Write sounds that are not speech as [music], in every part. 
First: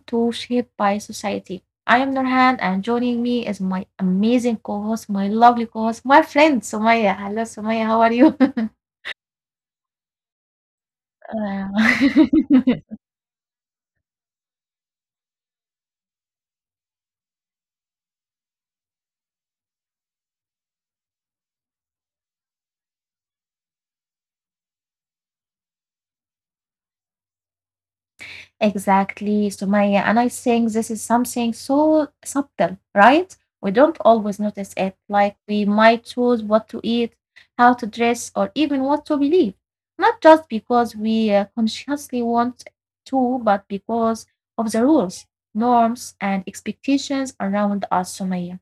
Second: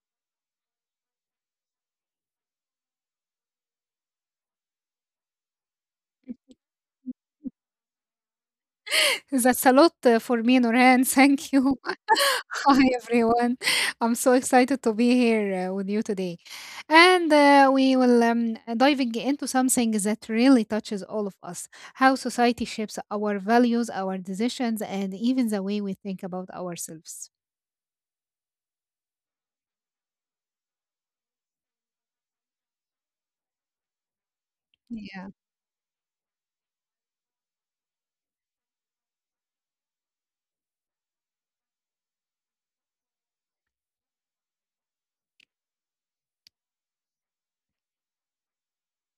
to Shaped by Society. I am Nurhan and joining me is my amazing co-host, my lovely co-host, my friend Sumaya. Hello Sumaya, how are you? [laughs] That's a lot for me, Nurhan. Thank you. Uh, [laughs] Hi, [laughs] everyone. I'm so excited to be here with you today. And we will diving into something that really touches all of us, how society shapes our values, our decisions, and even the way we think about ourselves. Exactly, Sumaya. And I think this is something so subtle, right? We don't always Yeah. notice it. Like we might choose what to eat, how to dress, or even what to believe. Not just because we consciously want to, but because of the rules, norms, and expectations around us, Sumaya.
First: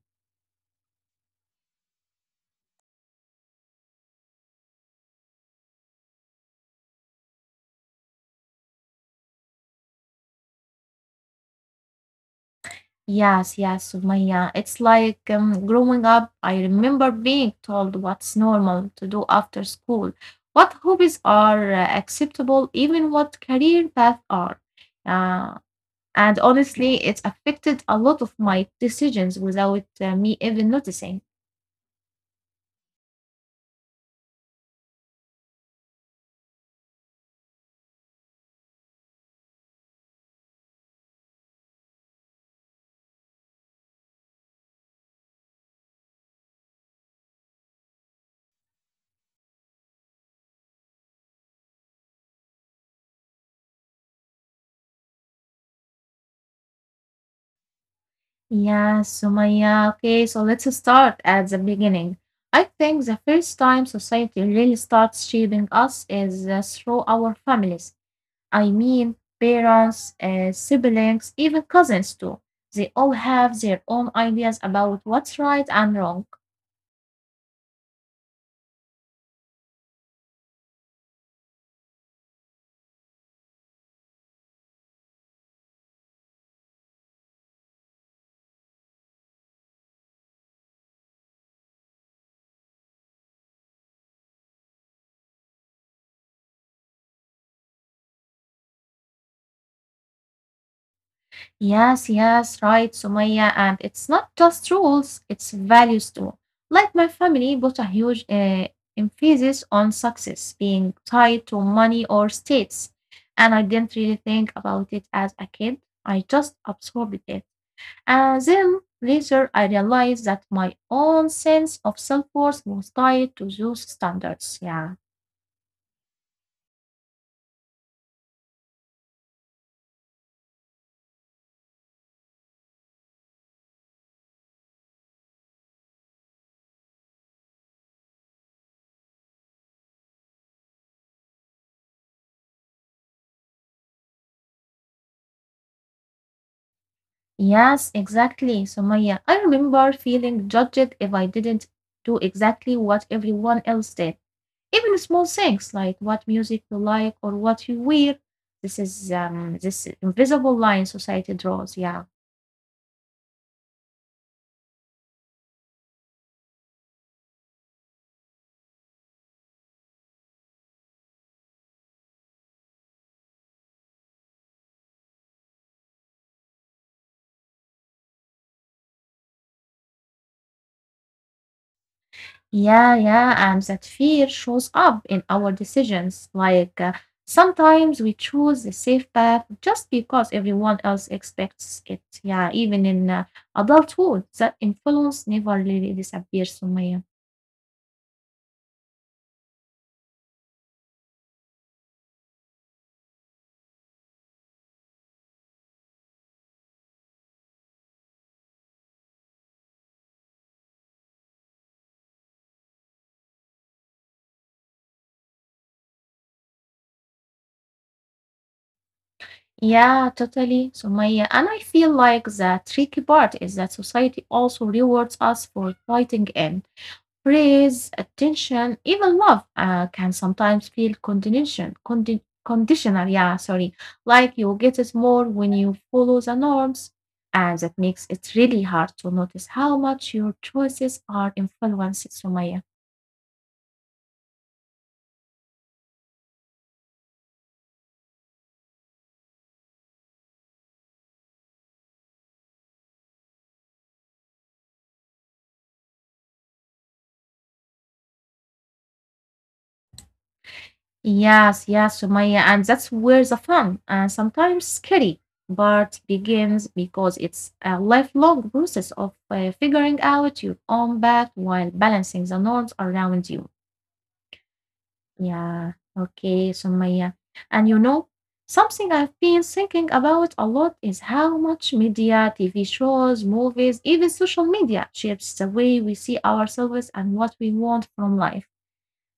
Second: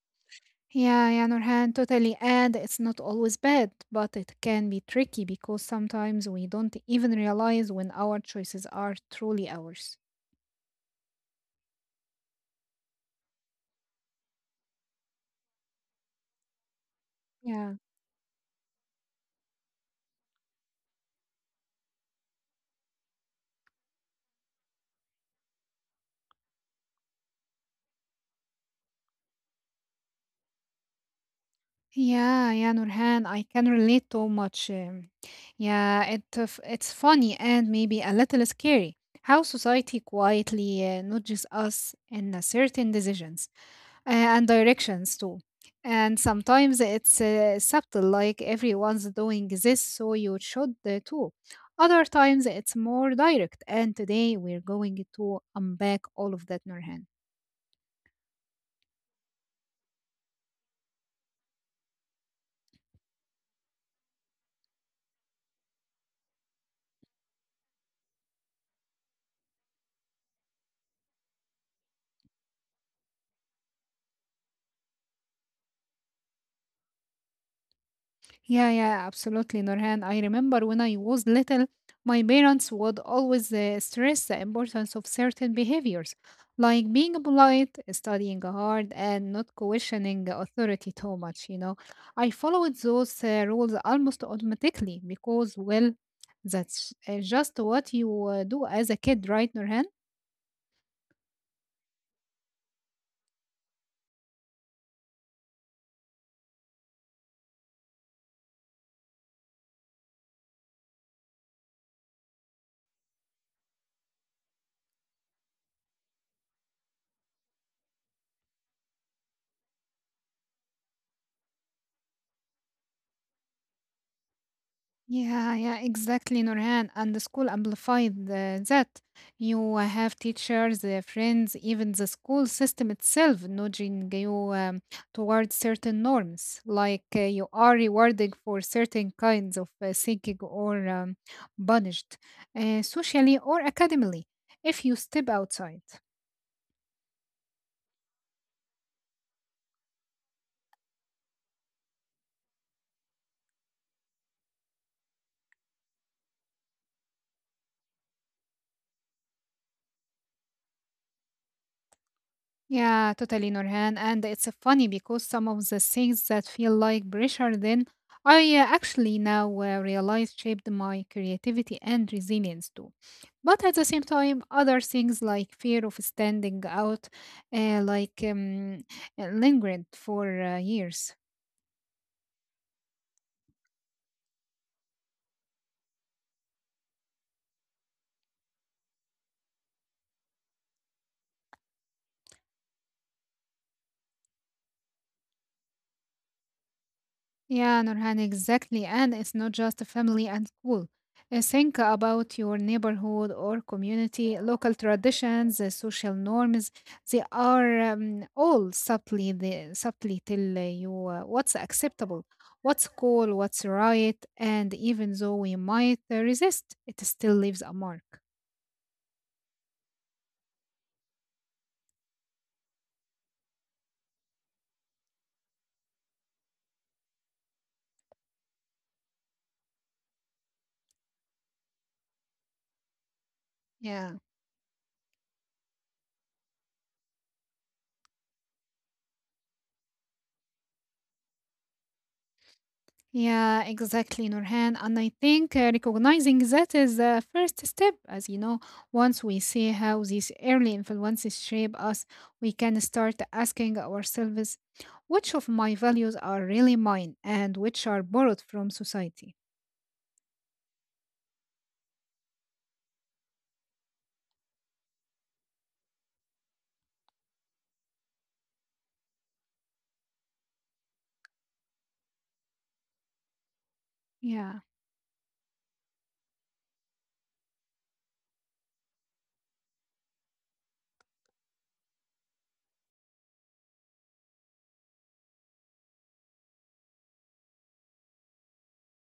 Yeah, yeah, Nurhan, totally. And it's not always bad, but it can be tricky because sometimes we don't even realize when our choices are truly ours. Yes, yes, Sumaya. It's like growing up, I remember being Yeah. told what's normal to do after school, what hobbies are acceptable, even what career paths are. Uh, and honestly, it's affected a lot of my decisions without me even noticing. Yeah, yeah, Nurhan, I can relate so much. Yeah, it's funny and maybe a little scary how society quietly nudges us in a certain decisions. And directions too. And sometimes it's subtle, like everyone's doing this, so you should too. Other times it's more direct. And today we're going to unpack all of that, Nurhan. Yes, Sumaya. Okay, so let's start at the beginning. I think the first time society really starts shaping us is through our families, I mean, parents, siblings, even cousins too. They all have their own ideas about what's right and wrong. Yeah, yeah, absolutely, Nurhan. I remember when I was little, my parents would always stress the importance of certain behaviors, like being polite, studying hard, and not questioning authority too much. I followed those rules almost automatically because, well, that's just what you do as a kid, right, Nurhan? Yes, yes, right, Sumaya. And it's not just rules, it's values too. Like my family put a huge emphasis on success being tied to money or status. And I didn't really think about it as a kid, I just absorbed it. And then later I realized that my own sense of self worth was tied to those standards. Yeah. Yeah, yeah, exactly, Nurhan. And the school amplified that. You have teachers, friends, even the school system itself nudging you towards certain norms, like you are rewarded for certain kinds of thinking or punished socially or academically if you step outside. Yes, exactly. So Maya, I remember feeling judged if I didn't do exactly what everyone else did. Even small things like what music you like or what you wear. This is this invisible line society draws, yeah. Yeah, totally, Nurhan. And it's funny because some of the things that feel like pressure then, I actually now realize shaped my creativity and resilience too. But at the same time, other things like fear of standing out, like lingered for years. Yeah, yeah, and that fear shows up in our decisions. Like sometimes we choose the safe path just because everyone else expects it. Yeah, even in adulthood, that influence never really disappears, Sumaya. Yeah, Nurhan, exactly. And it's not just family and school. Think about your neighborhood or community, local traditions, social norms. They are all subtly tell you what's acceptable, what's cool, what's right. And even though we might resist, it still leaves a mark. Yeah, totally, Sumaya. And I feel like the tricky part is that society also rewards us for fighting in. Praise, attention, even love can sometimes feel conditional, yeah, sorry, Yeah. like you get it more when you follow the norms. And that makes it really hard to notice how much your choices are influenced, Sumaya. Yeah, exactly, Nurhan. And I think recognizing that is the first step. As you know, once we see how these early influences shape us, we can start asking ourselves which of my values are really mine and which are borrowed from society. Yes, yes, Sumaya. And that's where the fun and sometimes scary part begins because it's a lifelong process of figuring out your own path while balancing the norms around you. Yeah. Yeah, okay, Sumaya. And you know, something I've been thinking about a lot is how much media, TV shows, movies, even social media shapes the way we see ourselves and what we want from life.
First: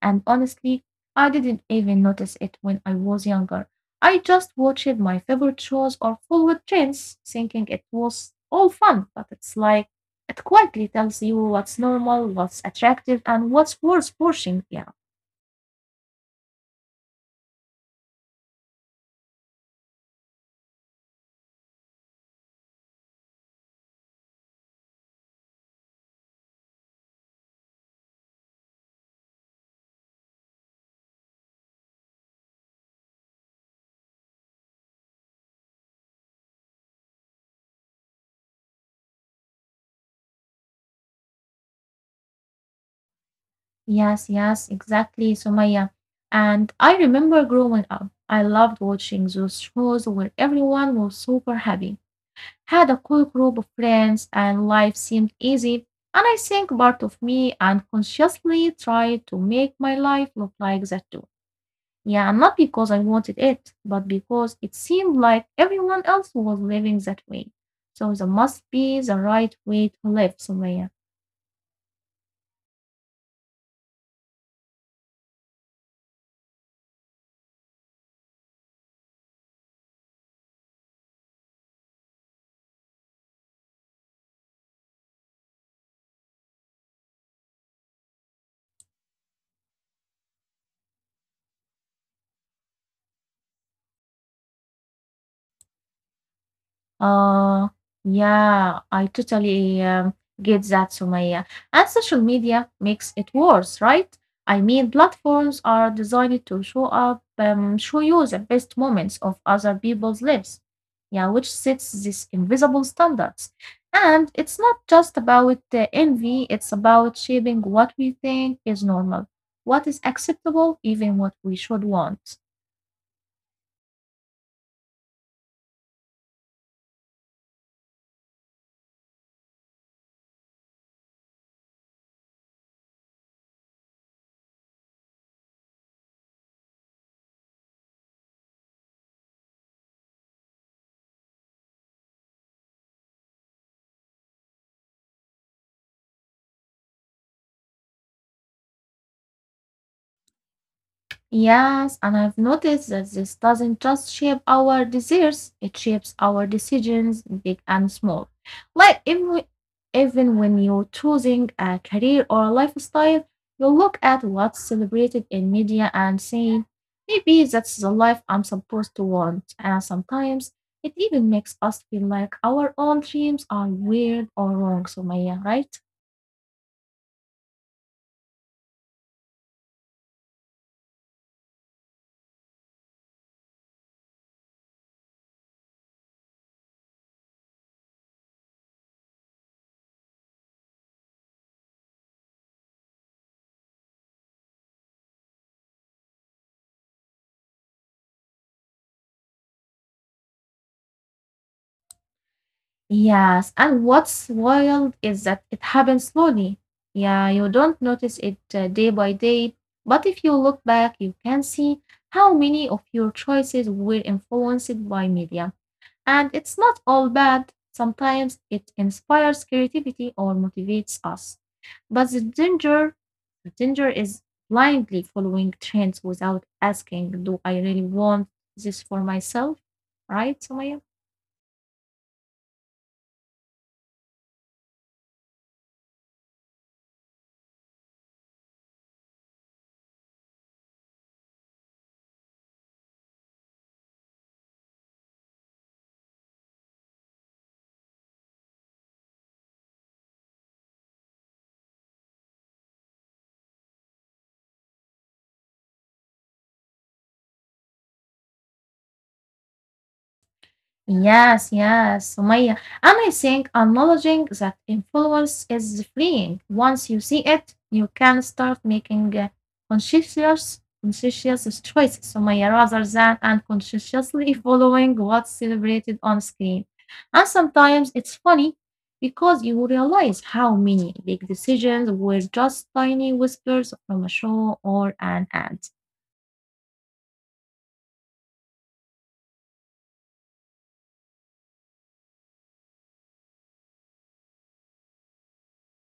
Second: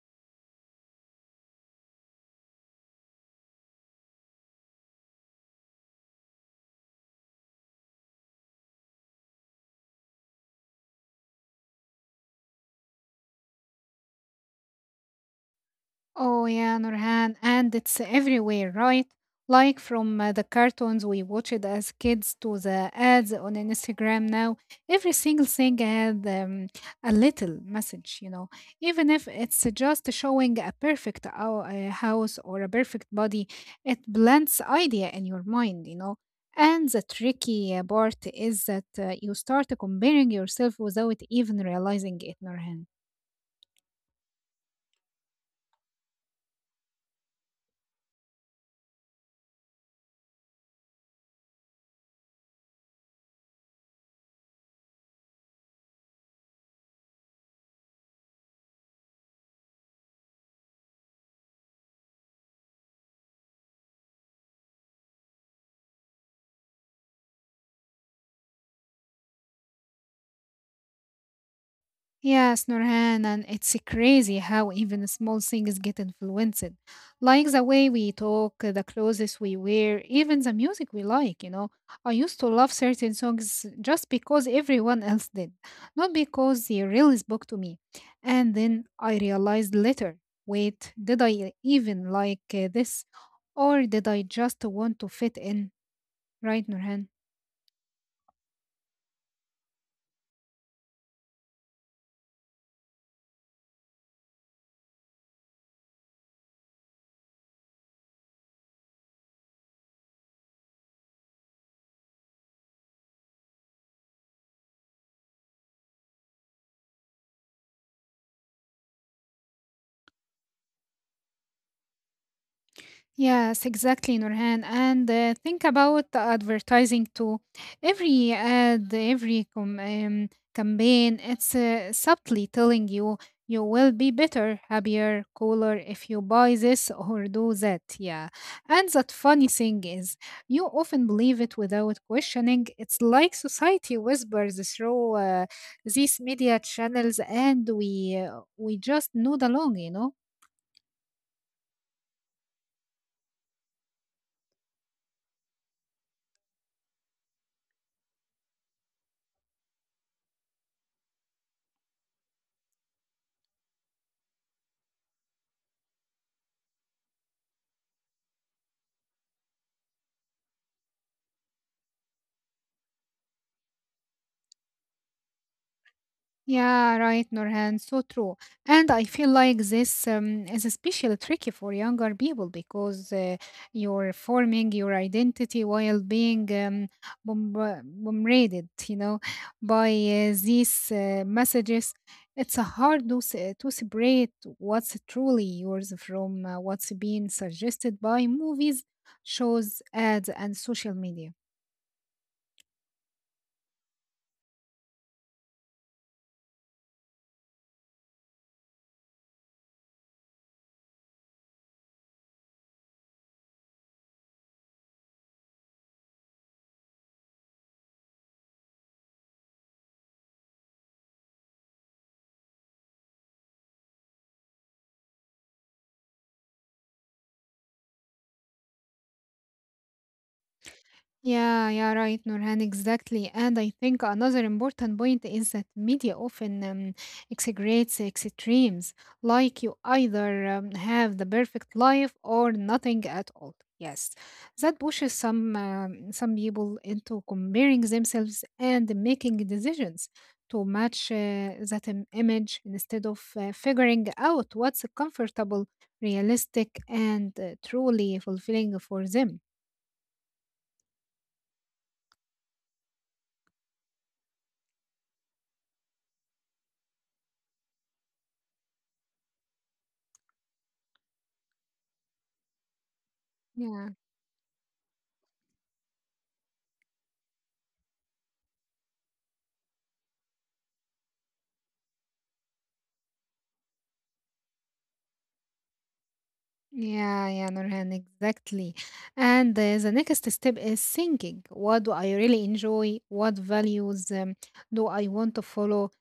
And honestly, I didn't even notice it when I was younger. I just watched my favorite shows or followed trends, thinking it was all fun, but it's like it quietly tells you what's normal, what's attractive, and what's worth pushing. Yeah. Oh yeah, Nurhan, and it's everywhere, right? Like from the cartoons we watched as kids to the ads on Instagram now, every single thing had a little message. Even if it's just showing a perfect house or a perfect body, it blends idea in your mind. And the tricky part is that you start comparing yourself without even realizing it, Nurhan. Yes, yes, exactly, Sumaya. And I remember growing up, I loved watching those shows where everyone was super happy, had a cool group of friends, and life seemed easy. And I think part of me unconsciously tried to make my life look like that too. Yeah, and not because I wanted it, but because it seemed like everyone else was living that way. So there must be the right way to live, Sumaya. Yes, Nurhan, and it's crazy how even small things get influenced. Like the way we talk, the clothes we wear, even the music we like. I used to love certain songs just because everyone else did, not because they really spoke to me. And then I realized later wait, did I even like this? Or did I just want to fit in? Right, Nurhan? Uh, yeah, I totally get that, Sumaya. And social media makes it worse, right? I mean, platforms are designed to show you the best moments of other people's lives. Yeah, which sets these invisible standards. And it's not just about envy, it's about shaping what we think is normal, what is acceptable, even what we should want. Yes, exactly, Nurhan. And think about the advertising too. Every ad, every campaign, it's subtly telling you will be better, happier, cooler if you buy this or do that. Yeah. And that funny thing is, you often believe it without questioning. It's like society whispers through these media channels, and we just nod along. Yes, and I've noticed that this doesn't just shape our desires, it shapes our decisions, big and small. Like even when you're choosing a career or a lifestyle, you look at what's celebrated in media and saying, maybe that's the life I'm supposed to want. And sometimes it even makes us feel like our own dreams are weird or wrong, Sumaya, right? Yeah, right, Nurhan. So true. And I feel like this is especially tricky for younger people because you're forming your identity while being bombarded, by these messages. It's hard to separate what's truly yours from what's being suggested by movies, shows, ads, and social media. Yes, and what's wild is that it happens slowly. Yeah, you don't notice it day by day, but if you look back, you can see how many of your choices were influenced by media. And it's not all bad. Sometimes it inspires creativity or motivates us. But the danger is blindly following trends without asking, do I really want this for myself? Right, Sumaya? Yeah, yeah, right, Nurhan, exactly. And I think another important point is that media often exaggerates extremes, like you either have the perfect life or nothing at all. Yes, that pushes some people into comparing themselves and making decisions to match that image instead of figuring out what's comfortable, realistic, and truly fulfilling for them. Yes, yes, Sumaya. And I think acknowledging that influence is freeing. Once you see it, you can start making conscientious choices, Sumaya, rather than Yeah. unconsciously [laughs] following what's celebrated on screen. And sometimes it's funny because you realize how many big decisions were just tiny whispers from a show or an ad. Yeah, yeah, Nurhan, exactly. And the next step is thinking. What do I really enjoy? What values do I want to follow?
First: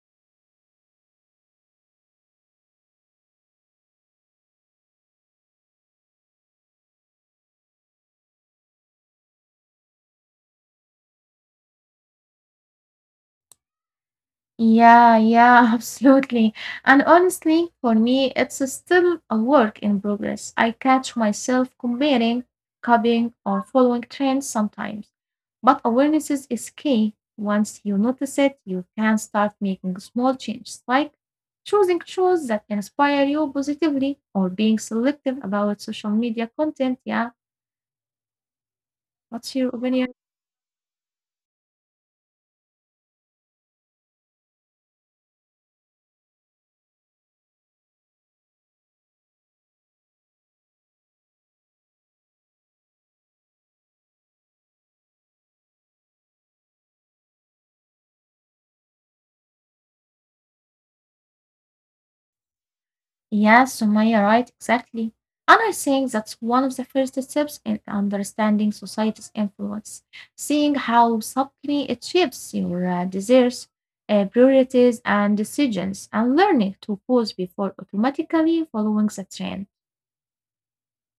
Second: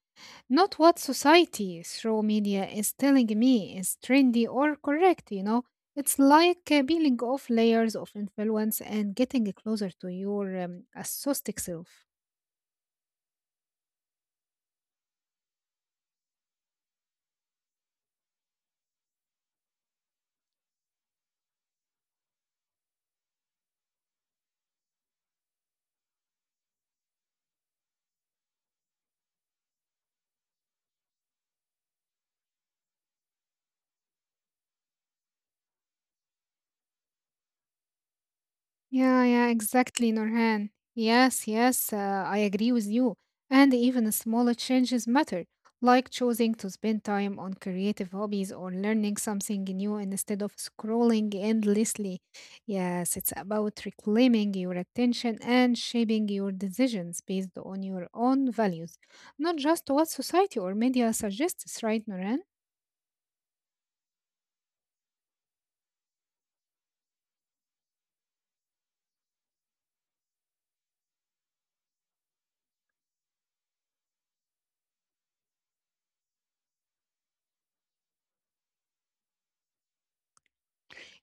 Not what society through media is telling me is trendy or correct, you know? It's like peeling off layers of influence and getting closer to your authentic self. Yeah, yeah, [laughs] absolutely. And honestly, for me, it's still a work in progress. I catch myself comparing, copying, or following trends sometimes. But awareness is key. Once you notice it, you can start making small changes, like choosing shows that inspire you positively or being selective about social media content. Yeah, Yeah, yeah, what's your opinion? exactly, Nurhan. Yes, yes, I agree with you. And even smaller changes matter, like choosing to spend time on creative hobbies or learning something new instead of scrolling endlessly. Yes, it's about reclaiming your attention and shaping your decisions based on your own values, not just what society or media suggests, right, Nurhan? Yeah, Sumaya, right, exactly. And I think that's one of the first steps in understanding society's influence, seeing how subtly it shapes your desires, priorities, and decisions, and learning to pause before automatically following the trend.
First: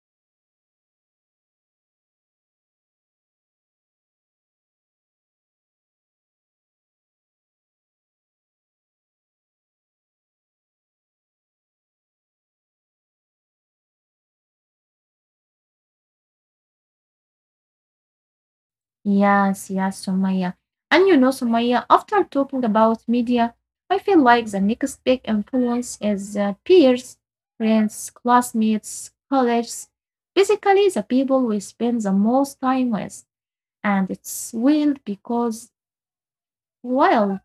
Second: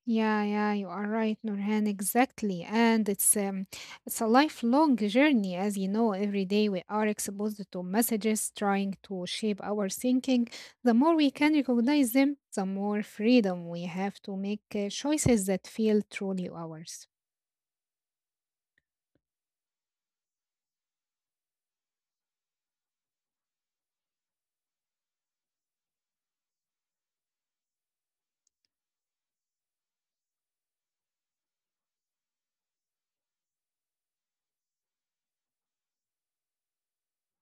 Yeah, yeah, you are right, Nurhan, exactly. And it's a lifelong journey, as you know. Every day we are exposed to messages trying to shape our thinking. The more we can recognize them, the more freedom we have to make choices that feel truly ours. Yes, yes, Sumaya. And you know, Sumaya, after talking about media, I feel like the next big influence is peers, friends, classmates, colleagues, basically the people we spend the most time with. And it's wild because, well,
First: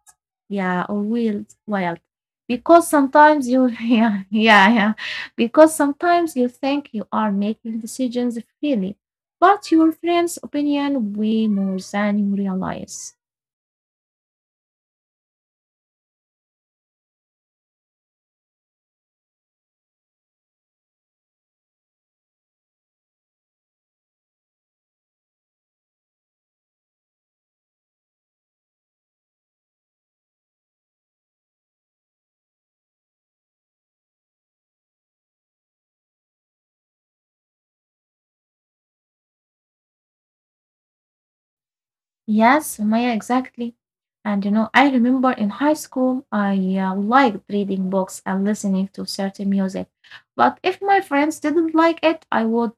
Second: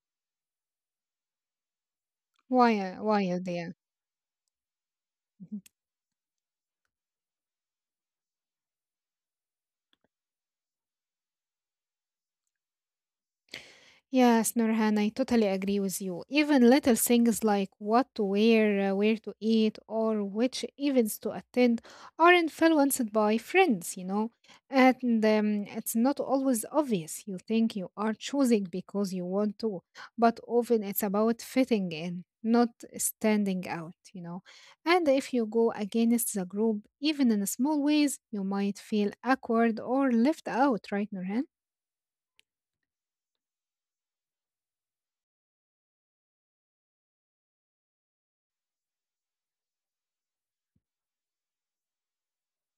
yeah, or wild. Why, Because uh, why are sometimes you, they. [laughs] yeah, yeah, yeah. Because sometimes you think you are making decisions freely, but your friend's opinion way more than you realize. Yes, Nurhan, I totally agree with you. Even little things like what to wear, where to eat, or which events to attend are influenced by friends. And it's not always obvious. You think you are choosing because you want to, but often it's about fitting in, not standing out. And if you go against the group, even in small ways, you might feel awkward or left out, right, Nurhan? Yes, Maya, exactly. And you know, I remember in high school, I liked reading books and listening to certain music. But if my friends didn't like it, I would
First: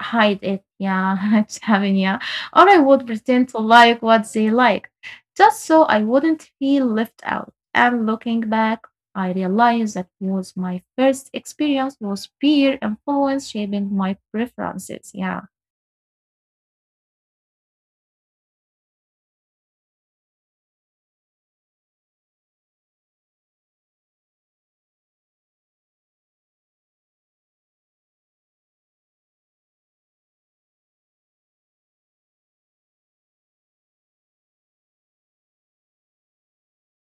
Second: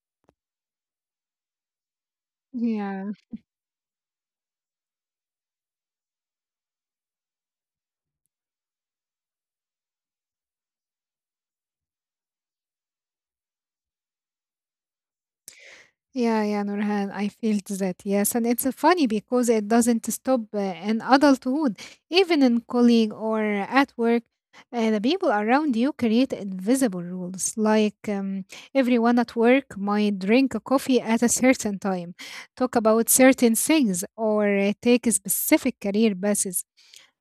hide it, yeah, [laughs] it's happening, yeah. Or I would Yeah. pretend to like what they like, just so I wouldn't feel left out. And looking back, I realized that was my first experience was peer influence shaping my preferences, yeah. Yeah, yeah, Nurhan, I felt that, yes. And it's funny because it doesn't stop in adulthood, even in colleague or at work. The people around you create invisible rules, like everyone at work might drink a coffee at a certain time, talk about certain things, or take specific career paths,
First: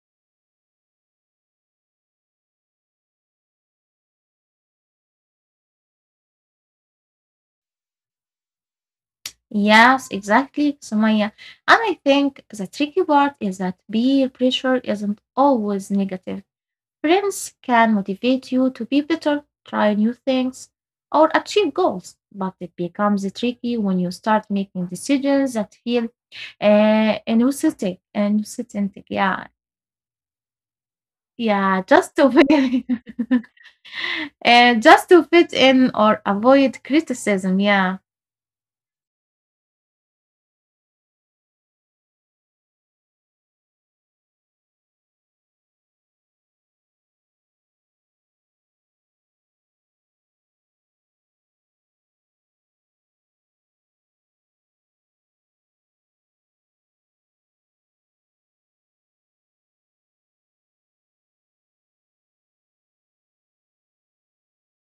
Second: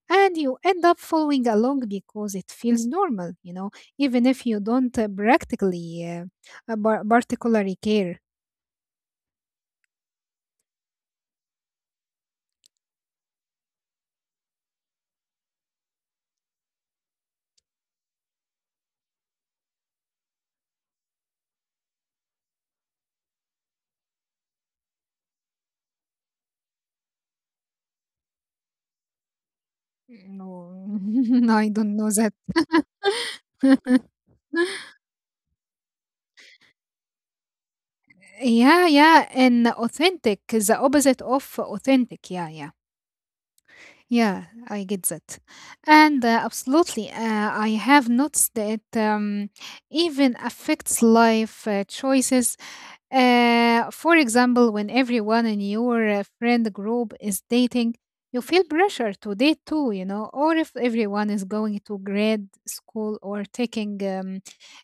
and you end up following along because it feels normal even if you don't practically particularly care. Yes, exactly, Sumaya. And I think the tricky part is that peer pressure isn't always negative. Friends can motivate you to be better, try new things, or achieve goals, but it becomes tricky when you start making decisions that feel inauthentic, yeah, Mm, no. [laughs] I yeah, don't know that. [laughs] Just to fit in or avoid criticism, yeah, Yeah, yeah, and authentic, the opposite of authentic. Yeah, yeah. Yeah, I get that. And absolutely, I have noticed that it even affects life choices. For example, when everyone in your friend group is dating, you feel pressure to date too, or if everyone is going to grad school or taking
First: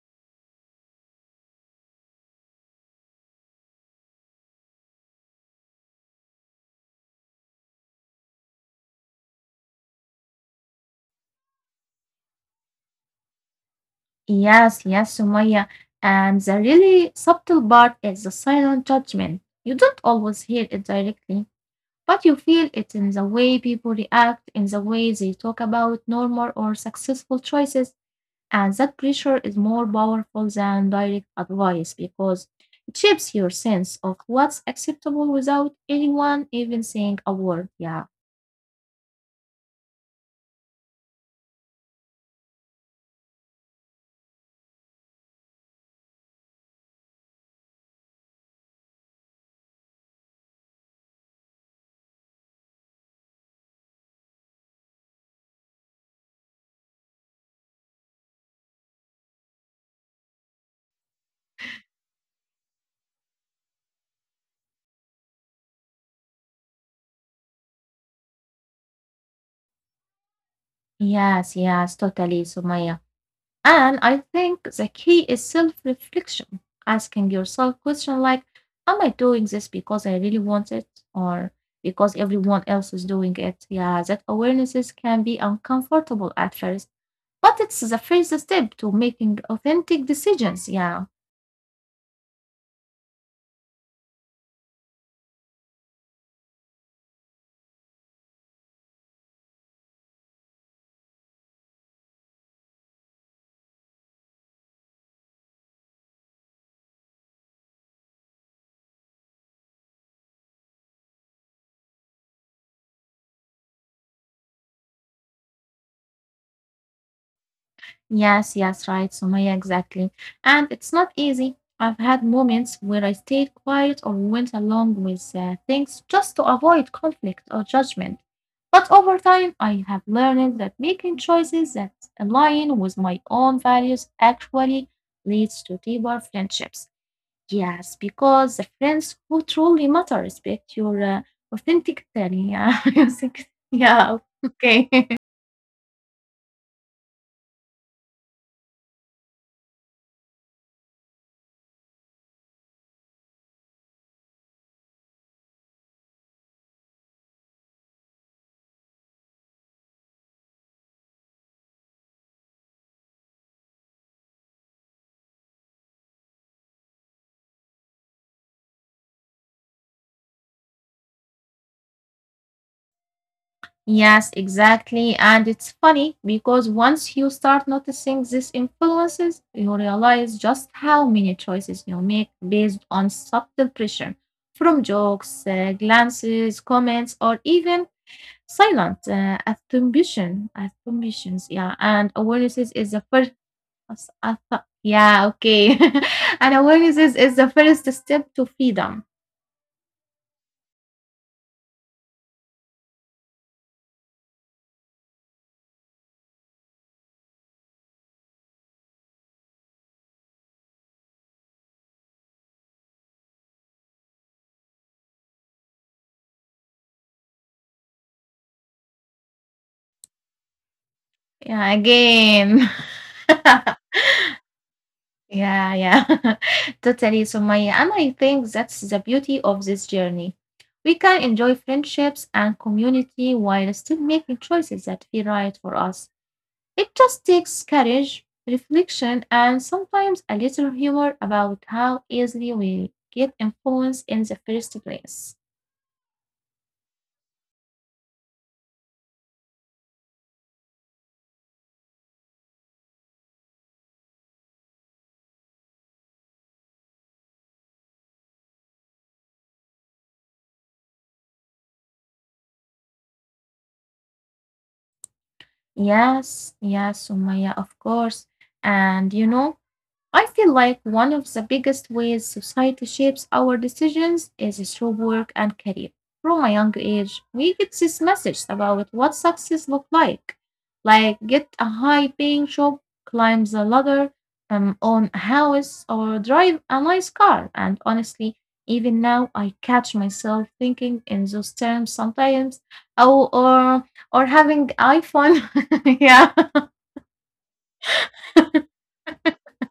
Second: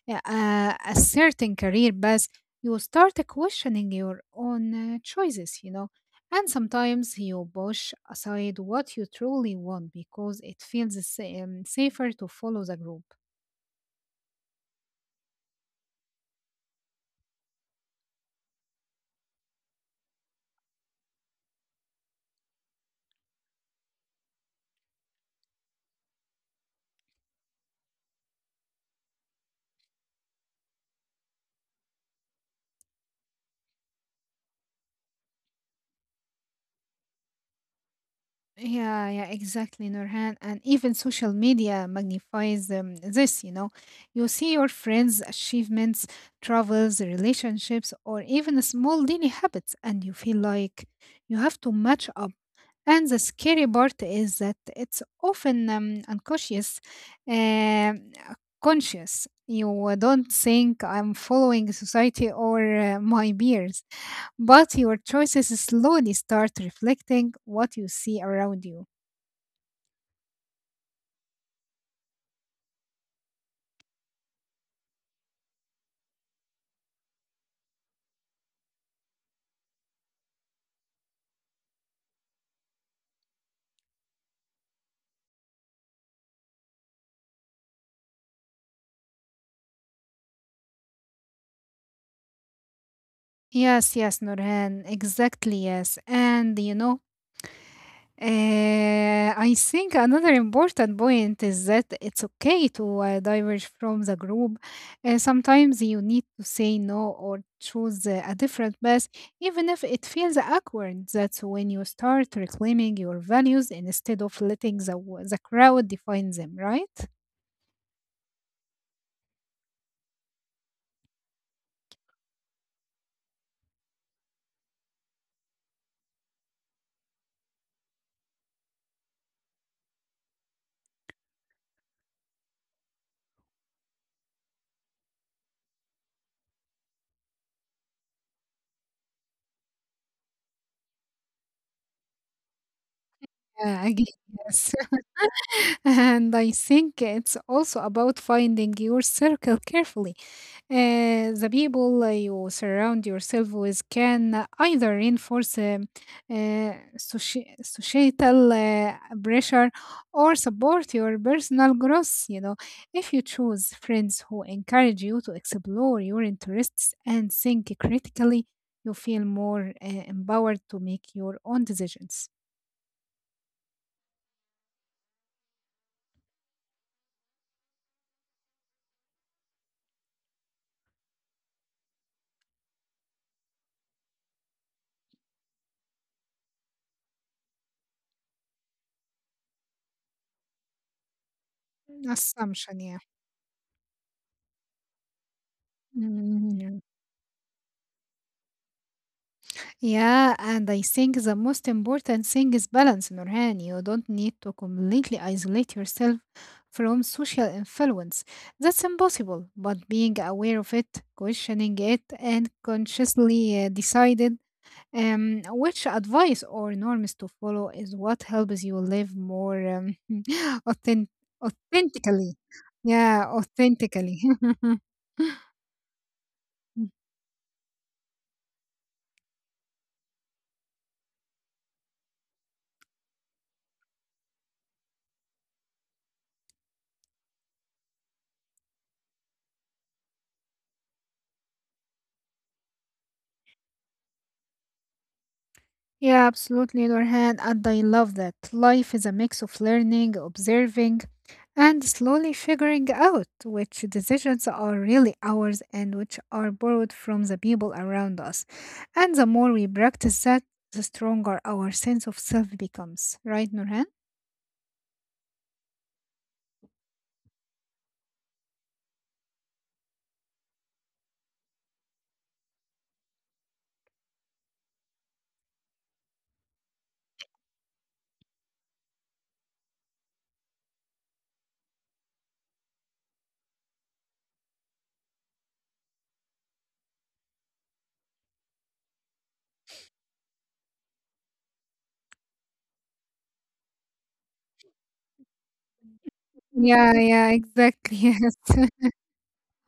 a certain career path, you start questioning your own choices, and sometimes you push aside what you truly want because it feels safer to follow the group. yes, yes, Sumaya, and the really subtle part is the silent judgment. You don't always hear it directly, but you feel it in the way people react, in the way they talk about normal or successful choices, and that pressure is more powerful than direct advice because it shapes your sense of what's acceptable without anyone even saying a word. Yeah. Yeah, yeah, exactly, Nurhan. And even social media magnifies this, you know. You see your friends' achievements, travels, relationships, or even small daily habits, and you feel like you have to match up. And the scary part is that it's often unconscious, uh, conscious. You don't think I'm following society or my peers, but your choices slowly start reflecting what you see around you. Yes, yes, totally, Sumaya. And I think the key is self reflection, asking yourself questions like, am I doing this because I really want it or because everyone else is doing it? Yeah, that awarenesses can be uncomfortable at first, but it's the first step to making authentic decisions. Yeah. Yes, yes, Nurhan, exactly, yes. And I think another important point is that it's okay to diverge from the group. Sometimes you need to say no or choose a different path, even if it feels awkward. That's when you start reclaiming your values instead of letting the crowd define them, right? Yes, yes, right, Sumaya, exactly. And it's not easy. I've had moments where I stayed quiet or went along with things just to avoid conflict or judgment. But over time, I have learned that making choices that align with my own values actually leads to deeper friendships. Yes, because the friends who truly matter respect your authentic, yeah, [laughs] you think, yeah, Again, okay. yes. [laughs] And I think it's also about finding your circle carefully, uh, the people you surround yourself with can either reinforce societal pressure or support your personal growth. If you choose friends who encourage you to explore your interests and think critically, you feel more empowered to make your own decisions. Yes, exactly. And it's funny because once you start noticing these influences, you realize just how many choices you make based on subtle pressure from jokes, glances, comments, or even silent attributions. Yeah, and awareness is Assumption, the yeah. first. As- I thought- Yeah, okay. [laughs] And awareness Mhm. is, is the first step to freedom. Yeah, and I think the most important thing is balance, Nurhan. You don't need to completely isolate yourself from social influence. That's impossible, but being aware of it, questioning it, and consciously decided which advice or norms to follow is what helps you live more [laughs] authen- Yeah, authentically. again. Yeah, [laughs] authentically. [laughs] Yeah, yeah, [laughs] Mm. totally, Sumaya. And I think that's the beauty of this journey. We can enjoy friendships and community while still making choices that feel right for us. It just takes courage, reflection, and sometimes a little humor about how easily we get influenced in the first place. Yeah, absolutely, Nurhan, and I love that. Life is a mix of learning, observing, and slowly figuring out which decisions are really ours and which are borrowed from the people around us. And the more we practice that, the stronger our sense of self becomes, right, Nurhan? Yes, yes, Sumaya, of course. And you know, I feel like one of the biggest ways society shapes our decisions is through work and career. From a young age, we get this message about what success looks like get a high-paying job, climb the ladder, own a house, or drive a nice car. And honestly, even now, I catch myself thinking in those terms sometimes. Oh, or or having iPhone, [laughs] yeah. Yeah, yeah, exactly. [laughs] Yes.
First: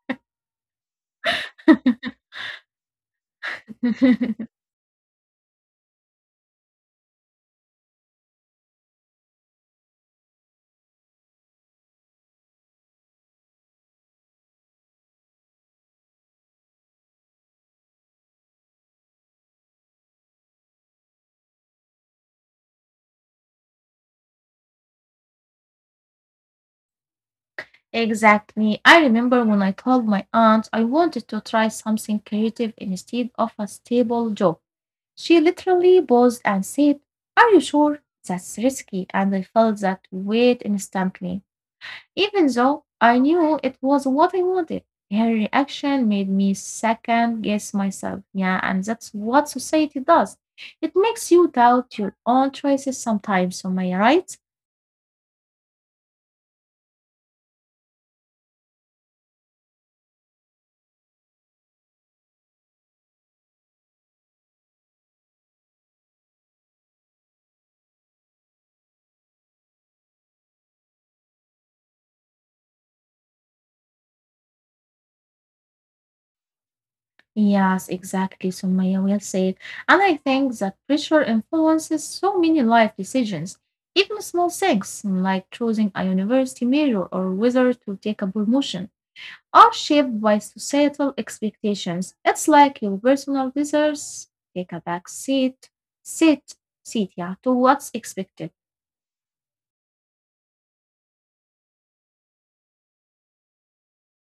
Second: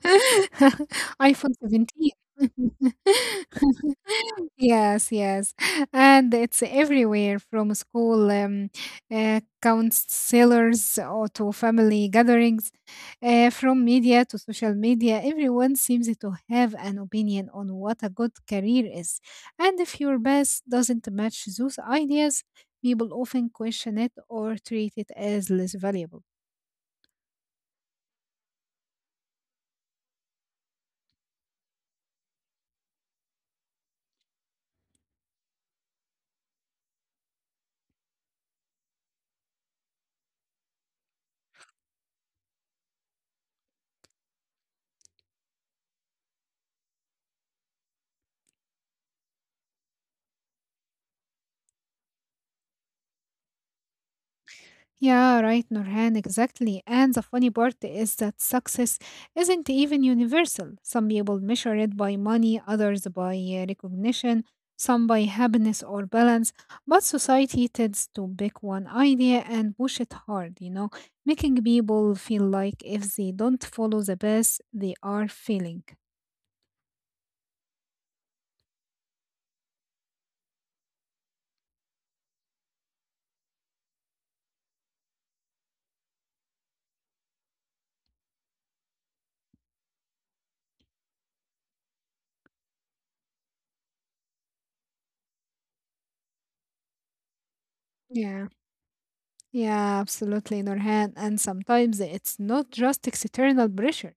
[laughs] iPhone 17. [laughs] [laughs] Yes, yes. And it's everywhere, from school counselors or to family gatherings, from media to social media. Everyone seems to have an opinion on what a good career is. And if your best doesn't match those ideas, people often question it or treat it as less valuable. Exactly. I remember when I told my aunt I wanted to try something creative instead of a stable job. She literally paused and said, are you sure? That's risky. And I felt that weight instantly, even though I knew it was what I wanted. Her reaction made me second guess myself. Yeah, and that's what society does. It makes you doubt your own choices sometimes. Am I right? Yeah, right, Nurhan, exactly. And the funny part is that success isn't even universal. Some people measure it by money, others by recognition, some by happiness or balance. But society tends to pick one idea and push it hard, making people feel like if they don't follow the path, they are failing. Yes, exactly, Sumaya will say. And I think that pressure influences so many life decisions, even small things like choosing a university major or whether to take a promotion, are shaped by societal expectations. It's like your personal desires take a back seat, seat, yeah, to what's expected. Yeah. Yeah, absolutely, Nurhan. And sometimes it's not just external pressure.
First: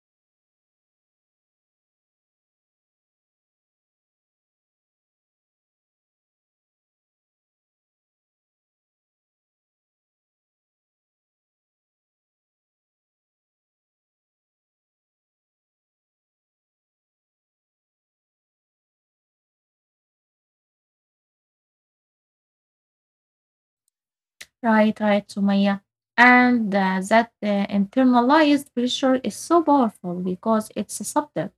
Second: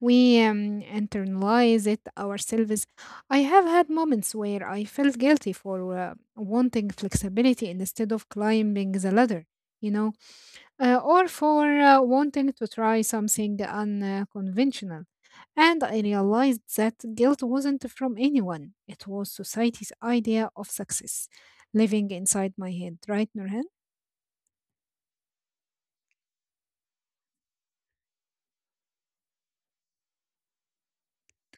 We internalize it ourselves. I have had moments where I felt guilty for wanting flexibility instead of climbing the ladder, you know, or for wanting to try something unconventional. And I realized that guilt wasn't from anyone, it was society's idea of success living inside my head, right, Nurhan? Right, right, Sumaya. And that internalized pressure is so powerful because it's subtle.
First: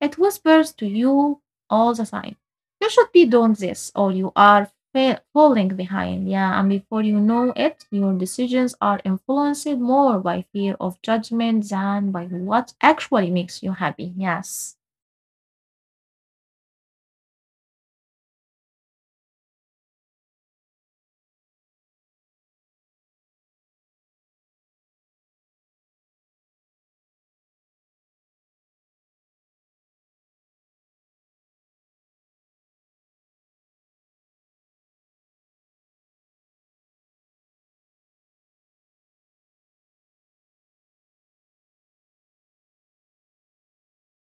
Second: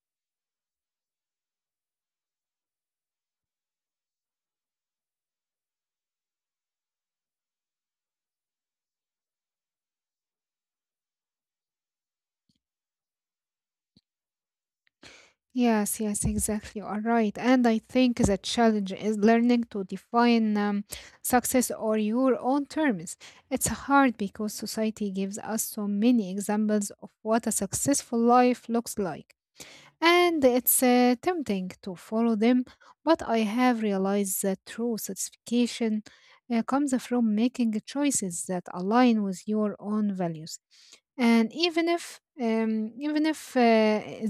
It whispers to you all the time, you should be doing this or you are falling behind. Yeah, and before you know it, your decisions are influenced more by fear of judgment than by what actually makes you happy. Yes. Yes, yes, exactly. You are right. And I think the challenge is learning to define success or your own terms. It's hard because society gives us so many examples of what a successful life looks like. And it's tempting to follow them, but I have realized that true satisfaction comes from making choices that align with your own values. And even if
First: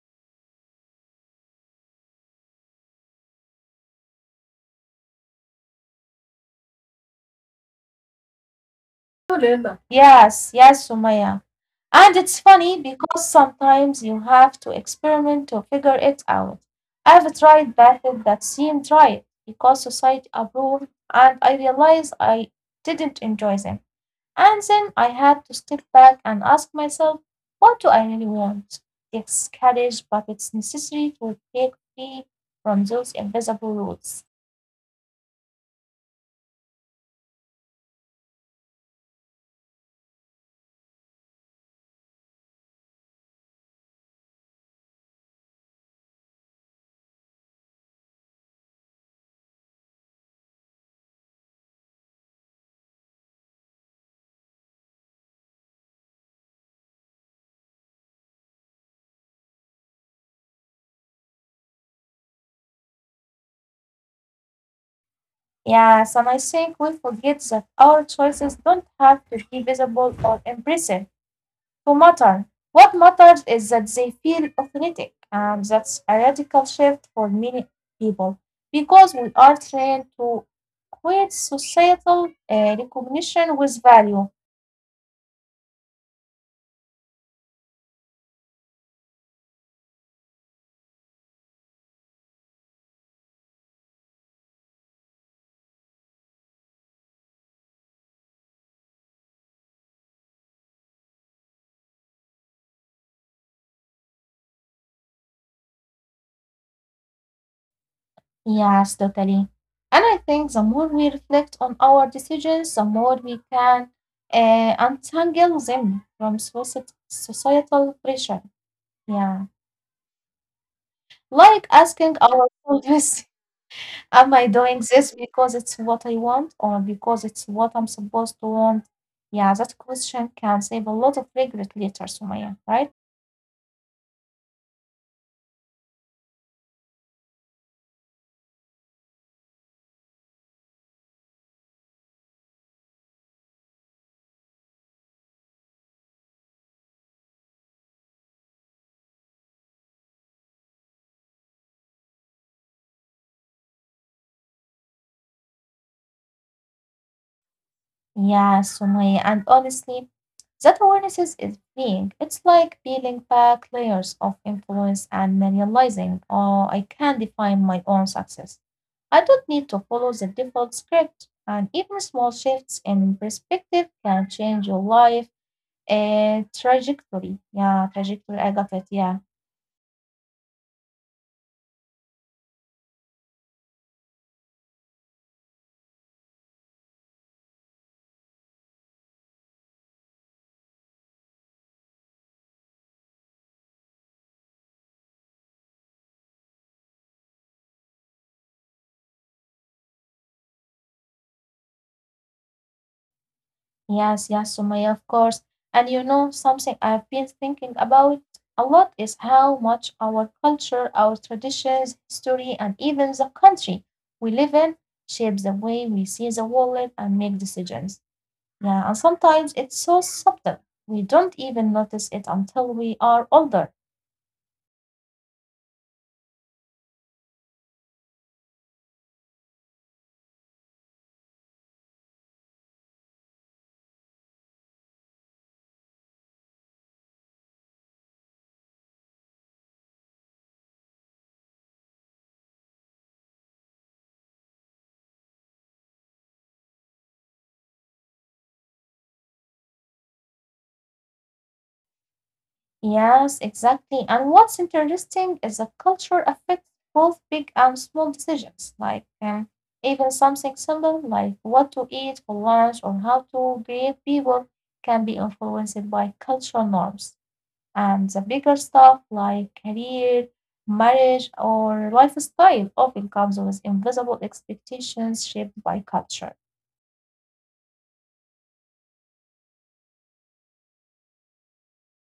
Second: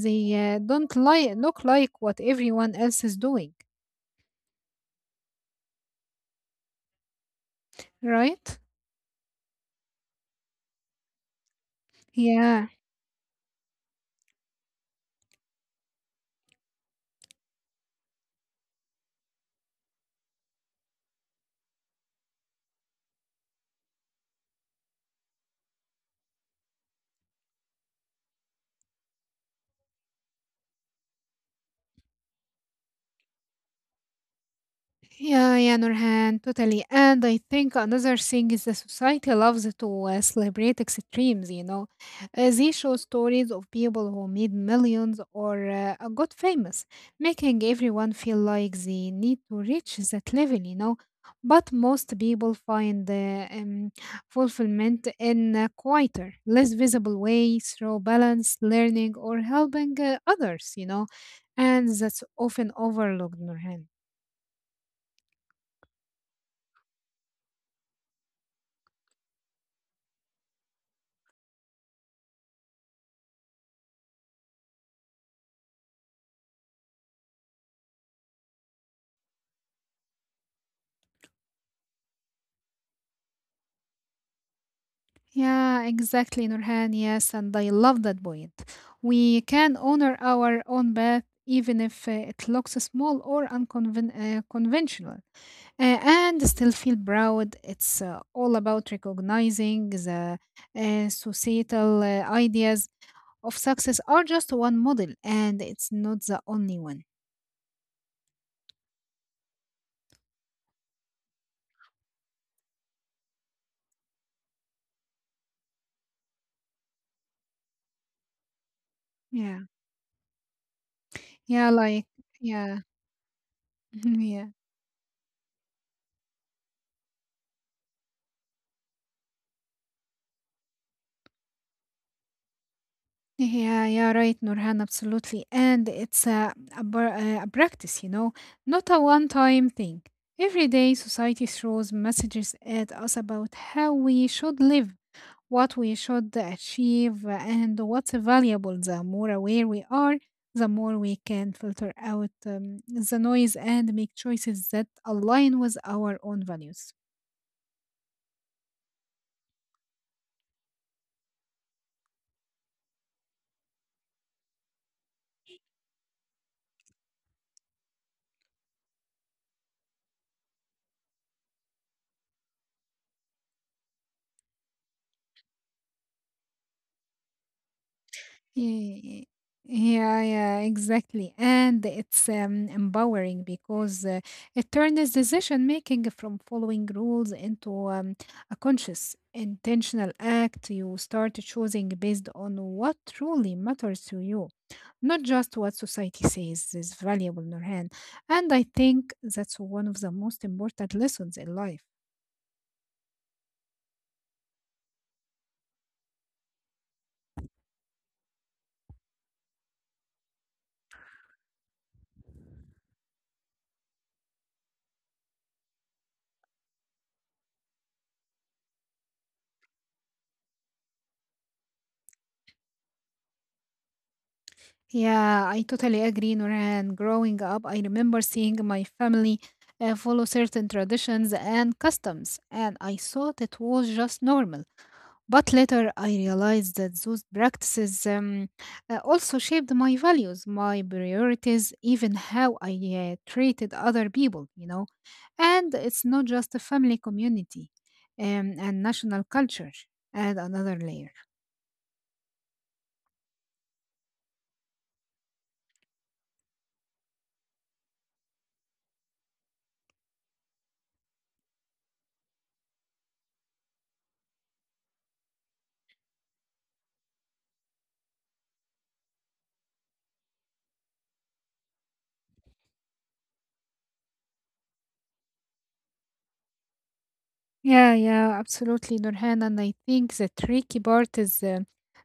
they don't look like what everyone else is doing, right? Yes, yes, Sumaya. And it's Yeah. funny because sometimes you have to experiment to figure it out. I've tried methods that seemed right because society approved, and I realized I didn't enjoy them. And then I had to step back and ask myself, what do I really want? It's courage, but it's necessary to break free from those invisible rules. Yeah, yeah, Nurhan, totally. And I think another thing is the society loves to celebrate extremes. They show stories of people who made millions or got famous, making everyone feel like they need to reach that level. But most people find fulfillment in a quieter, less visible way through balance, learning, or helping others. And that's often overlooked, Nurhan. Yes, and I think we forget that our choices don't have to be visible or impressive to matter. What matters is that they feel authentic, and that's a radical shift for many people because we are trained to equate societal recognition with value. Yeah, exactly, Nurhan. Yes, and I love that point. We can honor our own path even if it looks small or unconventional. And still feel proud. It's all about recognizing the societal ideas of success are just one model, and it's not the only one. Yes, totally. And I think the more we reflect on our decisions, the more we can untangle them from societal pressure. Yeah. Yeah, yeah, Like like, asking yeah, ourselves, [laughs] [laughs] am yeah. I doing this because it's what I want or because it's what I'm supposed to want? Yeah, that question can save a lot of regret later, Sumaya, right? Yeah, yeah, right, Nurhan, absolutely. And it's a practice, not a one time thing. Every day, society throws messages at us about how we should live, what we should achieve, and what's valuable. The more aware we are, the more we can filter out the noise and make choices that align with our own values. Yeah, Sumaya, and honestly, that awareness is being. It's like peeling back layers of influence and then realizing, oh, I can define my own success. I don't need to follow the default script, and even small shifts in perspective can change your life trajectory. Yeah, trajectory. I got it. Ye- Yeah. Yeah, yeah, exactly. And it's empowering because it turns decision making from following rules into a conscious, intentional act. You start choosing based on what truly matters to you, not just what society says is valuable, Nurhan. And I think that's one of the most important lessons in life. Yes, yes, Sumaya, of course. And you know, something I've been thinking about a lot is how much our culture, our traditions, history, and even the country we live in shapes the way we see the world and make decisions. Yeah, and sometimes it's so subtle, we don't even notice it until we are older. Yeah, I totally agree, Noran. Growing up, I remember seeing my family follow certain traditions and customs, and I thought it was just normal. But later, I realized that those practices also shaped my values, my priorities, even how I treated other people. And it's not just a family community and national culture, and another layer. Yes, exactly. And what's interesting is that culture affects both big and small decisions, like even something simple like what to eat for lunch or how to greet people can be influenced by cultural norms. And the bigger stuff like career, marriage, or lifestyle often comes with invisible expectations shaped by culture. Yeah, yeah, absolutely, Nurhan. And I think the tricky part is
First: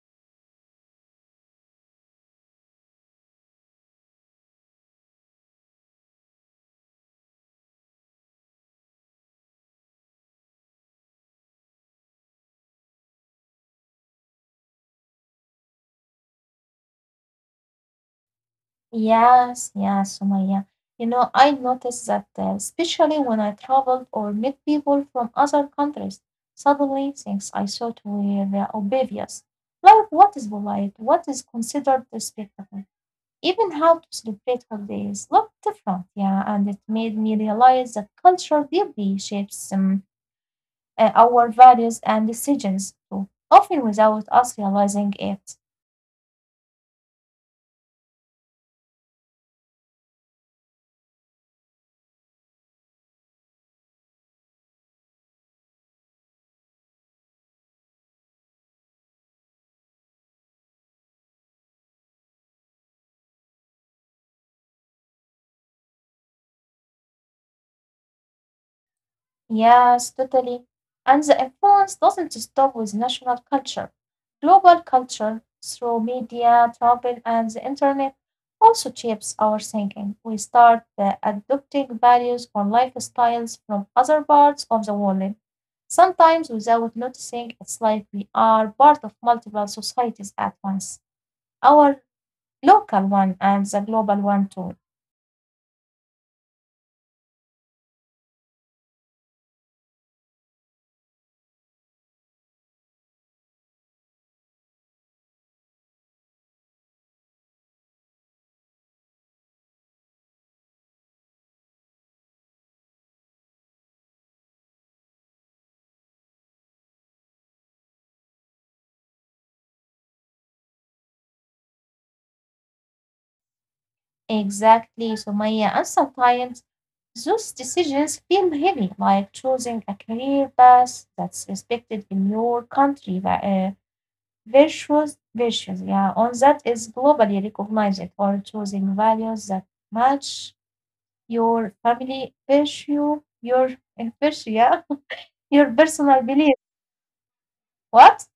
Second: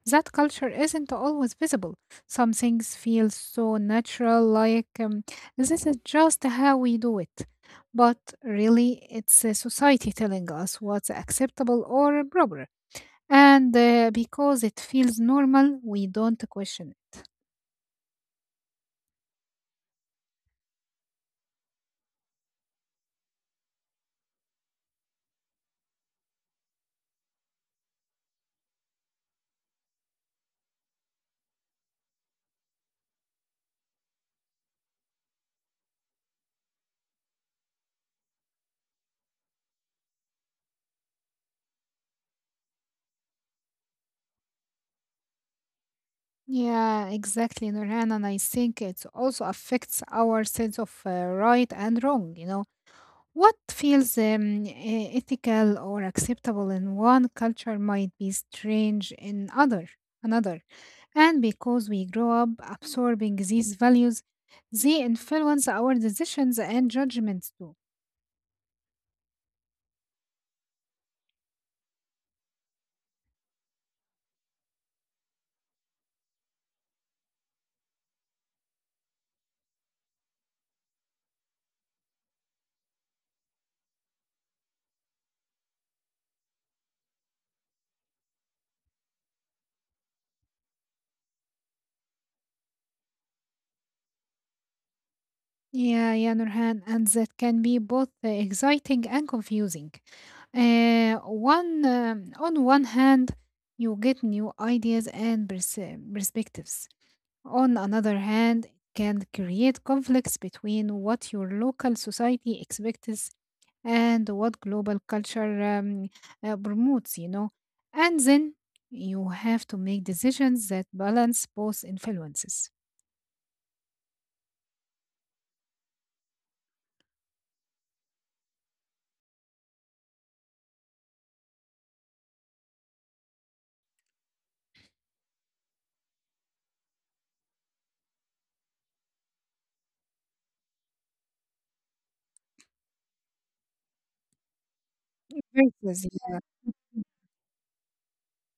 that culture isn't always visible. Some things feel so natural, like, this is just how we do it. But really, it's society telling us what's acceptable or proper. And because it feels normal, we don't question it. Yes, yes, Sumaya. You know, I noticed that, especially when I traveled or met people from other countries, suddenly things I thought were obvious, like what is polite, what is considered respectful, even how to celebrate holidays, looked different. Yeah, and it made me realize that culture deeply shapes our values and decisions too, often without us realizing it. Yeah, exactly, Nurhan. And I think it also affects our sense of right and wrong. You know, what feels ethical or acceptable in one culture might be strange in other another. And because we grow up absorbing these values, they influence our decisions and judgments too. Yes, totally. And the influence doesn't stop with national culture. Global culture, through media, travel, and the internet, also shapes our thinking. We start adopting values or lifestyles from other parts of the world, sometimes without noticing. It's like we are part of multiple societies at once, our local one and the global one too. Yeah, yeah, Nurhan, and that can be both exciting and confusing. One on one hand, you get new ideas and perspectives. On another hand, it can create conflicts between what your local society expects and what global culture promotes. And then you have to make decisions that balance both influences. Exactly, Sumaya. And sometimes those decisions feel heavy, like choosing a career path that's respected in your country, but, virtues, yeah, on that is globally recognized, or choosing values that match your family virtue, your in virtue, yeah, [laughs] your Versus, yeah, personal belief. What?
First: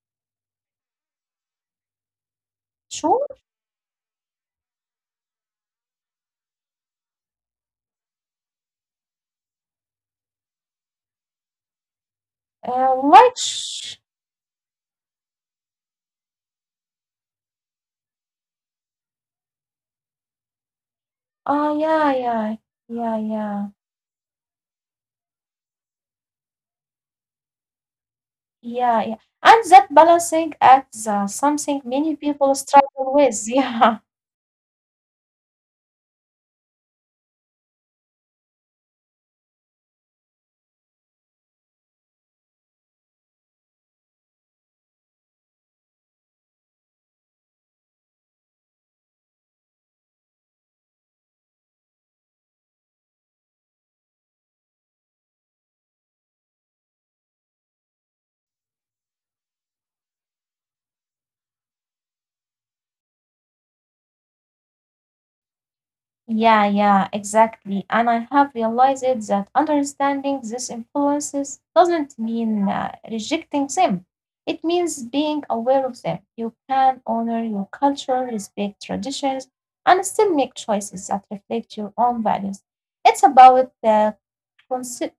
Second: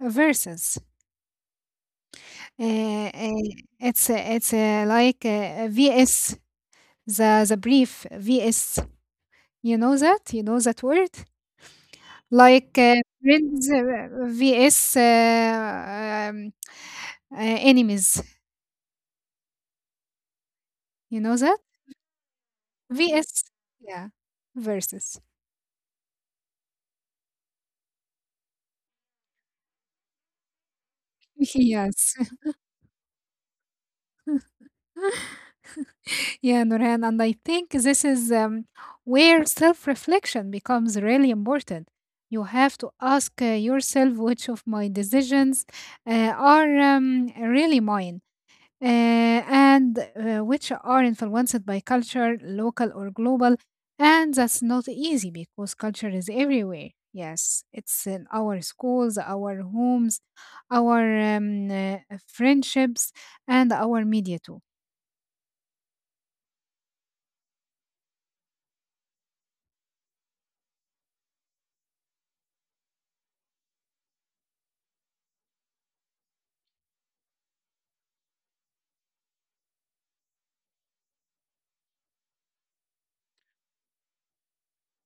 versus. Uh, Sure. uh, it's like, vs., the brief VS. You know that? You know that word? Like Uh, uh, like, friends sh- vs. Enemies. You know that? yeah, yeah, VS. yeah. Yeah. Versus. yeah. Yeah, And that balancing act is something many [laughs] Yes. people struggle with. [laughs] Yeah, Yeah, Noreen, and I think this is where self reflection becomes really important. You have to ask yourself, which of my decisions are really mine and which are influenced by culture, local or global. And that's not easy because culture is everywhere. Yes, it's in our schools, our homes, our friendships, and our media too. yeah, yeah, exactly. And I have realized it that understanding these influences doesn't mean rejecting them. It means being aware of them. You can honor your culture, respect traditions, and still make choices that reflect your own values. It's about the consi-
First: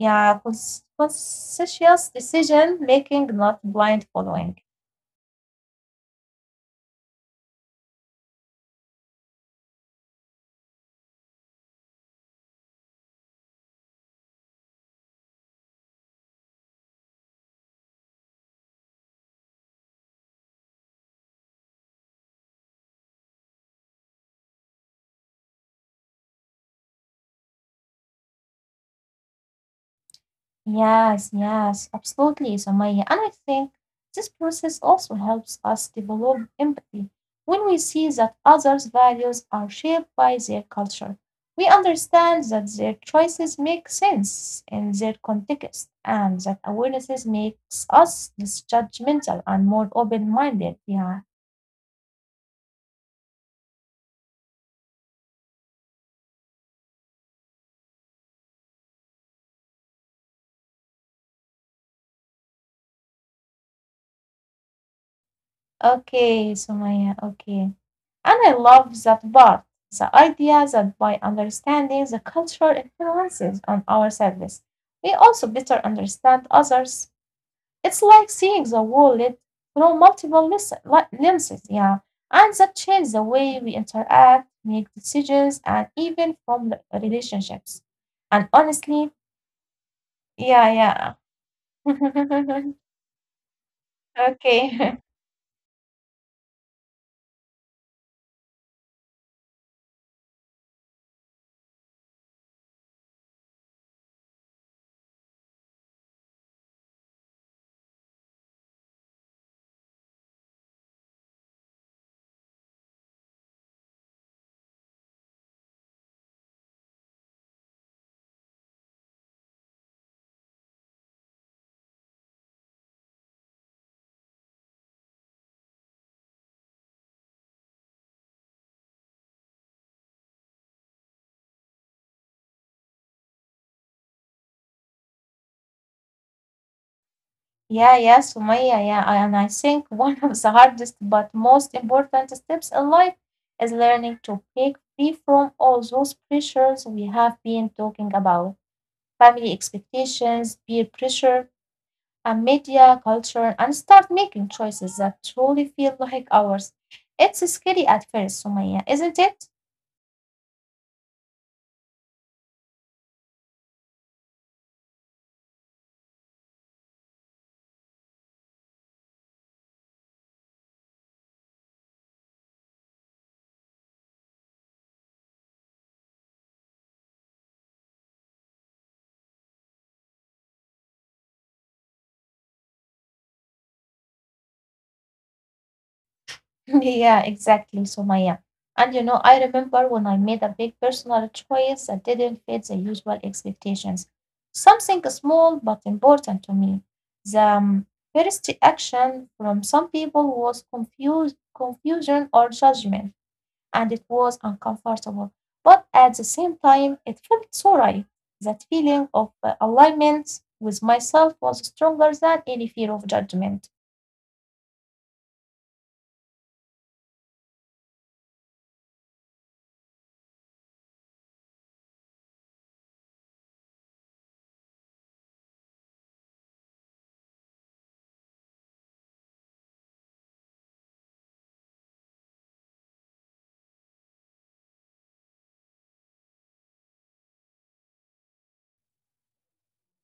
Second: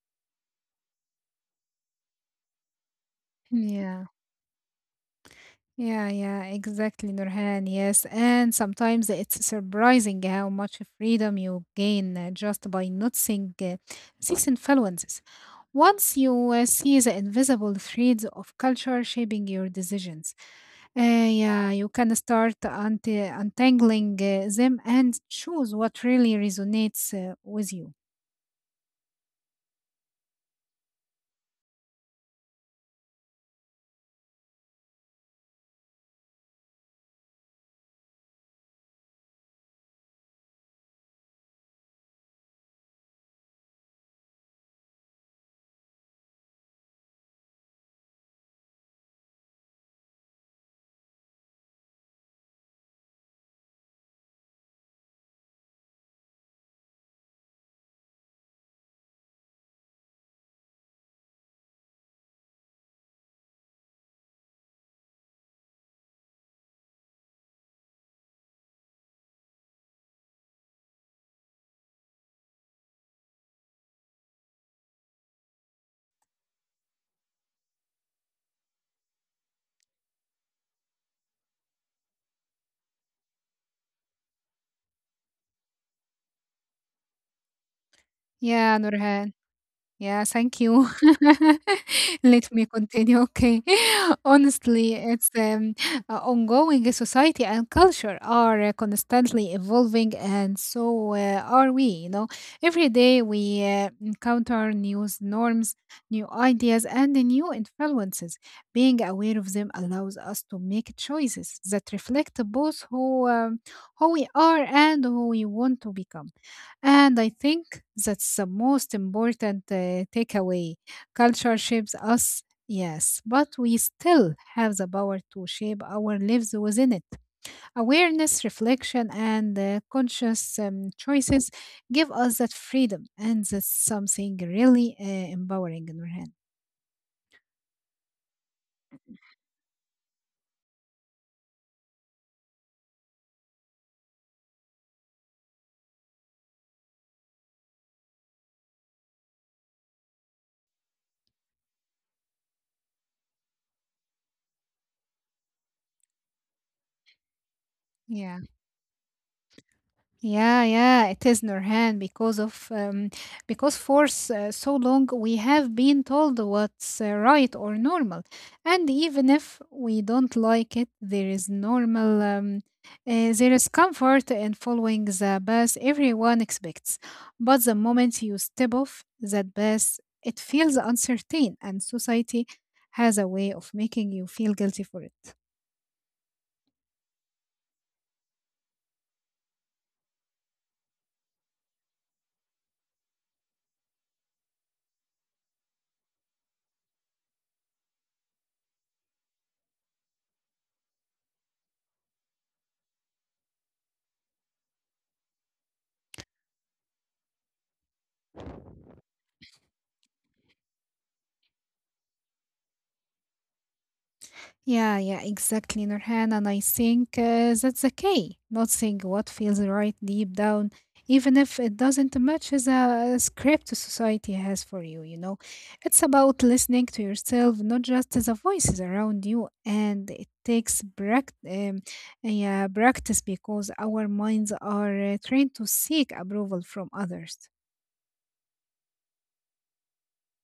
yeah, conscious decision making, not Yeah. blind following. Yeah, yeah, exactly, Nurhan. Yes, and sometimes it's surprising how much freedom you gain just by noticing these influences. Once you see the invisible threads of culture shaping your decisions, uh, yeah, you can start untangling them and choose what really resonates with you. Yes, yes, absolutely, Samaya. And I think this process also helps us develop empathy. When we see that others' values are shaped by their culture, we understand that their choices make sense in their context and that awarenesses makes us less judgmental and more open-minded. Yeah. Okay, Sumaya, okay. And I love that part, the idea that by understanding the cultural influences on ourselves, we also better understand others. It's like seeing the world through multiple lenses, yeah. And that changes the way we interact, make decisions, and even form the relationships. And Yeah, honestly, Nurhan. Yeah, thank yeah, you. yeah. [laughs] Let [laughs] me continue. Okay. [laughs] Okay. Honestly, it's ongoing. Society and culture are constantly evolving, and so are we. You know, every day we encounter new norms, new ideas, and new influences. Being aware of them allows us to make choices that reflect both who we are and who we want to become. And I think that's the most important takeaway. Culture shapes us, yes, but we still have the power to shape our lives within it. Awareness, reflection, and conscious choices give us that freedom, and that's something really empowering, Nurhan. Yeah, yeah, Sumaya, yeah. And I think [laughs] one of the hardest but most important steps in life is learning to break free from all those pressures we have been talking about. Family expectations, peer pressure, and media culture, and start making choices that truly feel like ours. It's scary at Yeah. first, Sumaya, isn't it? Yeah, yeah, it is, Nurhan, because of because for s- so long we have been told what's right or normal, and even if we don't like it, there is normal. There is comfort in following the path everyone expects, but the moment you step off that path, it feels uncertain, and society has a way of making you feel guilty for it. [laughs] Yeah, exactly, Sumaya. And you know, I remember when I made a big personal choice that didn't fit the usual expectations. Something small but important to me. The first reaction from some people was confusion or judgment, and it was uncomfortable. But at the same time, it felt so right. That feeling of alignment with myself was stronger than any fear of judgment. Yeah, yeah, exactly, Nurhan. And I think that's the key. Not saying what feels right deep down, even if it doesn't match the script society has for you, you know. It's about listening to yourself, not just to the voices around you. And it takes yeah, practice because our minds are trained to seek approval from others.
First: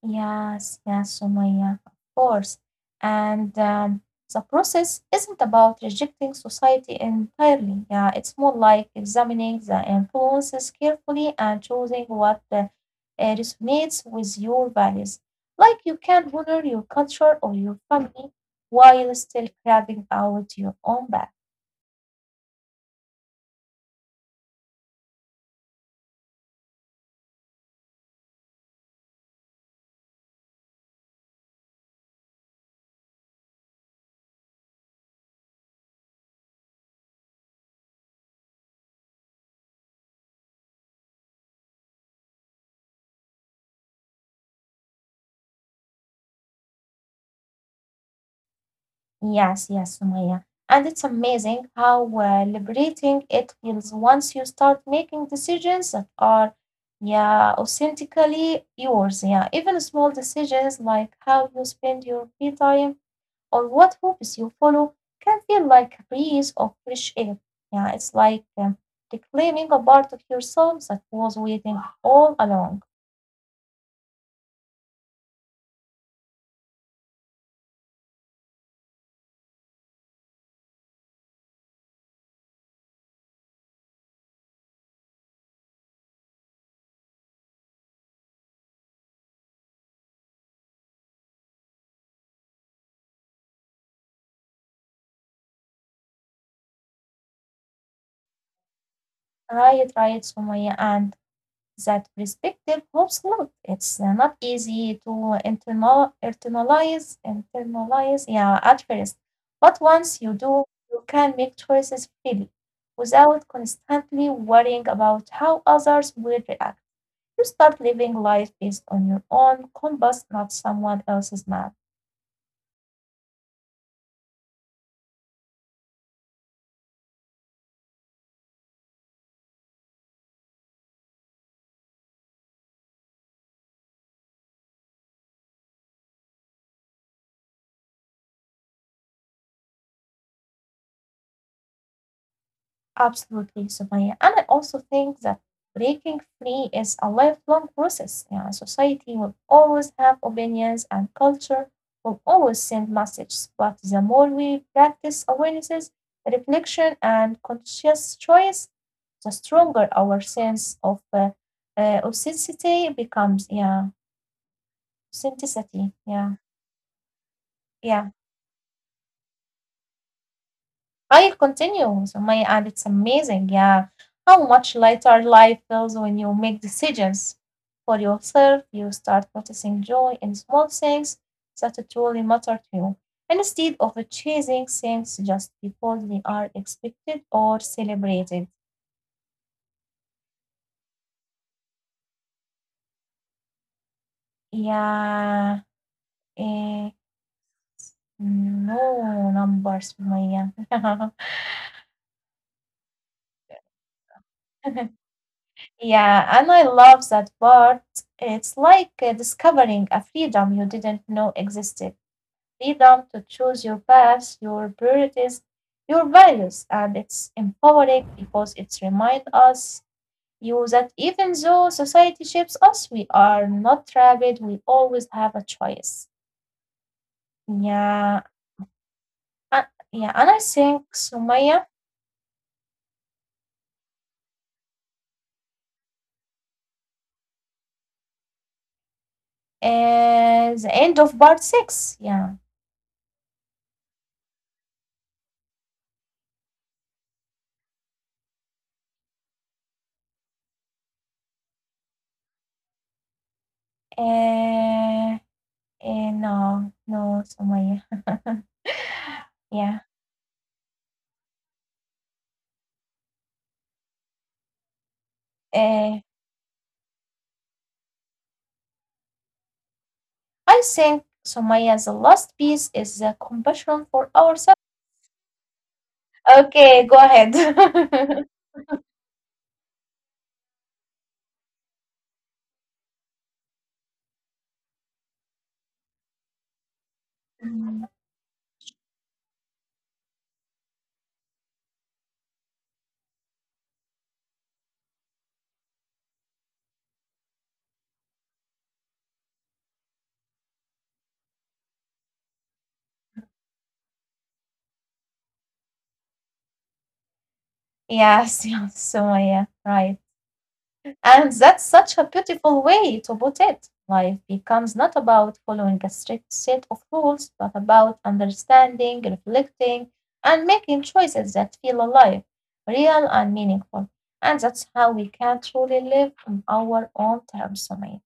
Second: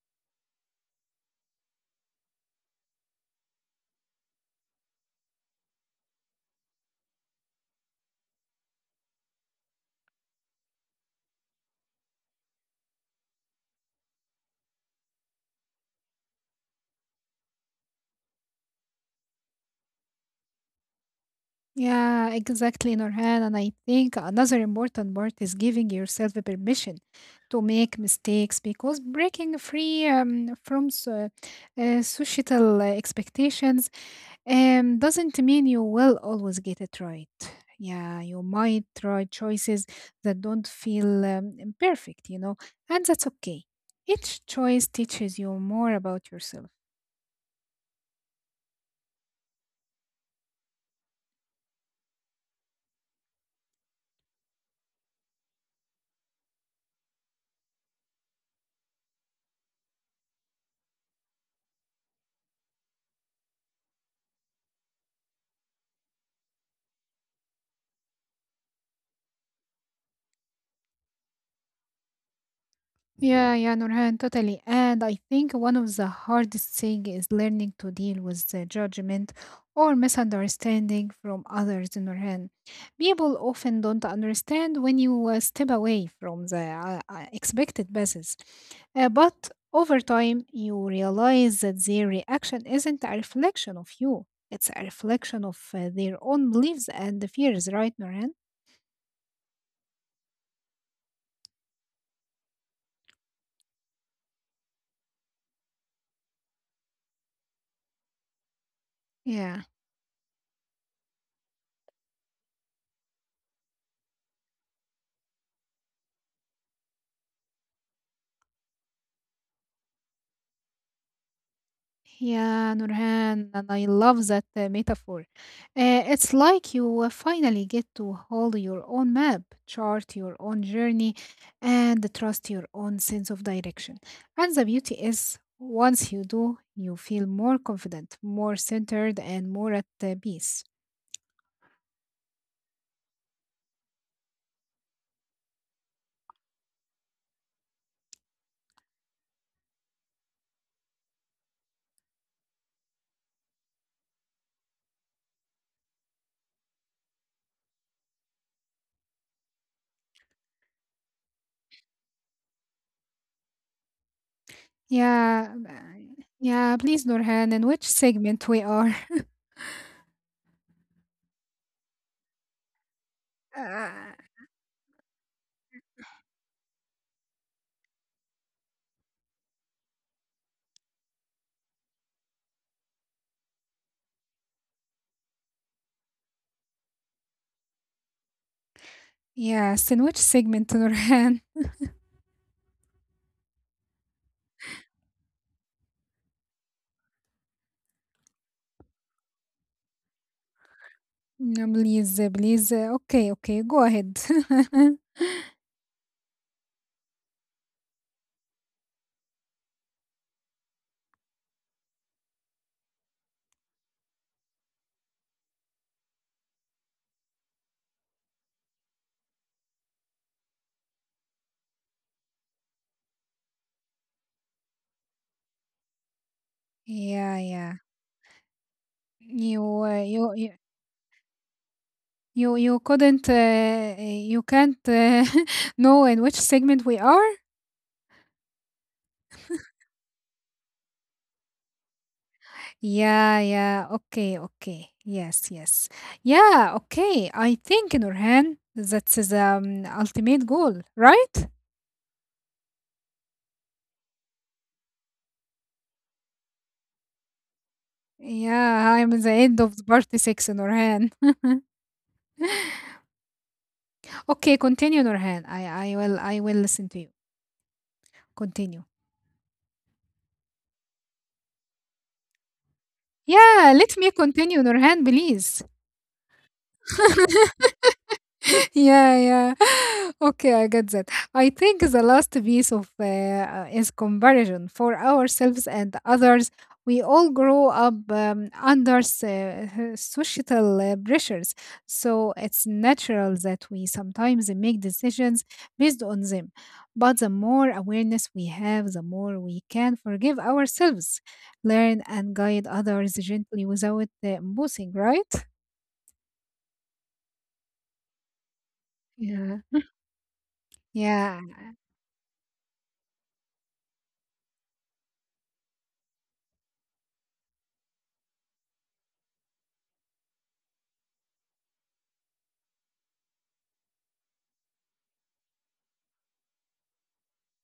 Yes, yes, Sumaya, of course. And the process isn't about rejecting society entirely. Yeah, it's more like examining the influences carefully and choosing what resonates with your values. Like you can honor your culture or your family while still carving out your own path. Yeah, exactly, Nurhan. And I think another important part is giving yourself a permission to make mistakes because breaking free from societal expectations doesn't mean you will always get it right. Yeah, you might try choices that don't feel perfect, and that's okay. Each choice teaches you more about yourself. Yes, yes, Sumaya. And it's amazing how liberating it feels once you start making decisions that are, yeah, authentically yours. Yeah, even small decisions like how you spend your free time or what hobbies you follow can feel like a breeze of fresh air. Yeah, it's like reclaiming a part of yourself that was waiting all along. Yeah, yeah, Nurhan, totally. And I think one of the hardest thing is learning to deal with the judgment or misunderstanding from others, Nurhan. People often don't understand when you step away from the expected basis. But over time, you realize that their reaction isn't a reflection of you. It's a reflection of their own beliefs and fears, right, Nurhan? Right, right, Sumaya. And that perspective helps a lot. It's not easy to internalize, yeah, at first. But Yeah. once you do, you can make choices freely without constantly worrying about how others will react. You start living life based on your own compass, not someone else's map. Yeah, Nurhan, and I love that metaphor. It's like you finally get to hold your own map, chart your own journey, and trust your own sense of direction. And the beauty is, once you do, you feel more confident, more centered, and more at peace. Absolutely, Sumaya. And I also think that breaking free is a lifelong process. Yeah, society will always have opinions and culture will always send messages. But the more we practice awarenesses, reflection, and conscious choice, the stronger our sense of authenticity becomes. Yeah, authenticity. Yeah, Yeah, please, Nurhan, yeah. in which segment we are? I continue. So my and it's amazing, yeah. How [laughs] Uh, much lighter life feels when you make decisions for yourself. You start noticing joy in small things that truly matter to you, instead of chasing things just because they are expected or celebrated. yes, in which segment, Nurhan? Yeah. Eh, no numbers, Maya. [laughs] No, please, please. Okay, okay, go ahead. [laughs] [laughs] Yeah, and I love that part. It's like discovering a freedom you didn't know existed. Freedom to choose your path, your priorities, your values, and it's empowering because it reminds us you that even though society shapes us, we are not trapped. We always have a choice. Yeah, yeah. Yeah, uh, yeah, You, and uh, I you, you, think Sumaya you can't [laughs] know in which segment we are? is the end of part six. Yeah. Yeah, yeah. Okay, okay. Yes, yes. Yeah, okay. I think, Nurhan, that's the ultimate goal, right? Uh, Eh, no, no, Somaya. [laughs] Yeah, I'm at the Yeah. end of part six, Nurhan. [laughs] Okay, continue, Nurhan. I Eh, I will I will listen to you. Continue. I think Sumaya's last piece is compassion Yeah, for let me ourselves. continue, Nurhan, please. Okay, go ahead. [laughs] Yeah, yeah. [laughs] Okay, I get that. I think the last piece of is comparison for ourselves and others. We all Mm, grow up under societal pressures, so it's natural that we sometimes make decisions based on them. But the more awareness we have, the more we can forgive ourselves, learn, and guide others gently without boosting, right? yes, yes, Sumaya, Yeah. right. And Yeah. that's such a beautiful way to put it. Life becomes not about following a strict set of rules, but about understanding, reflecting, and making choices that feel alive, real, and meaningful. And that's how we can truly live on our own terms, Sumaya.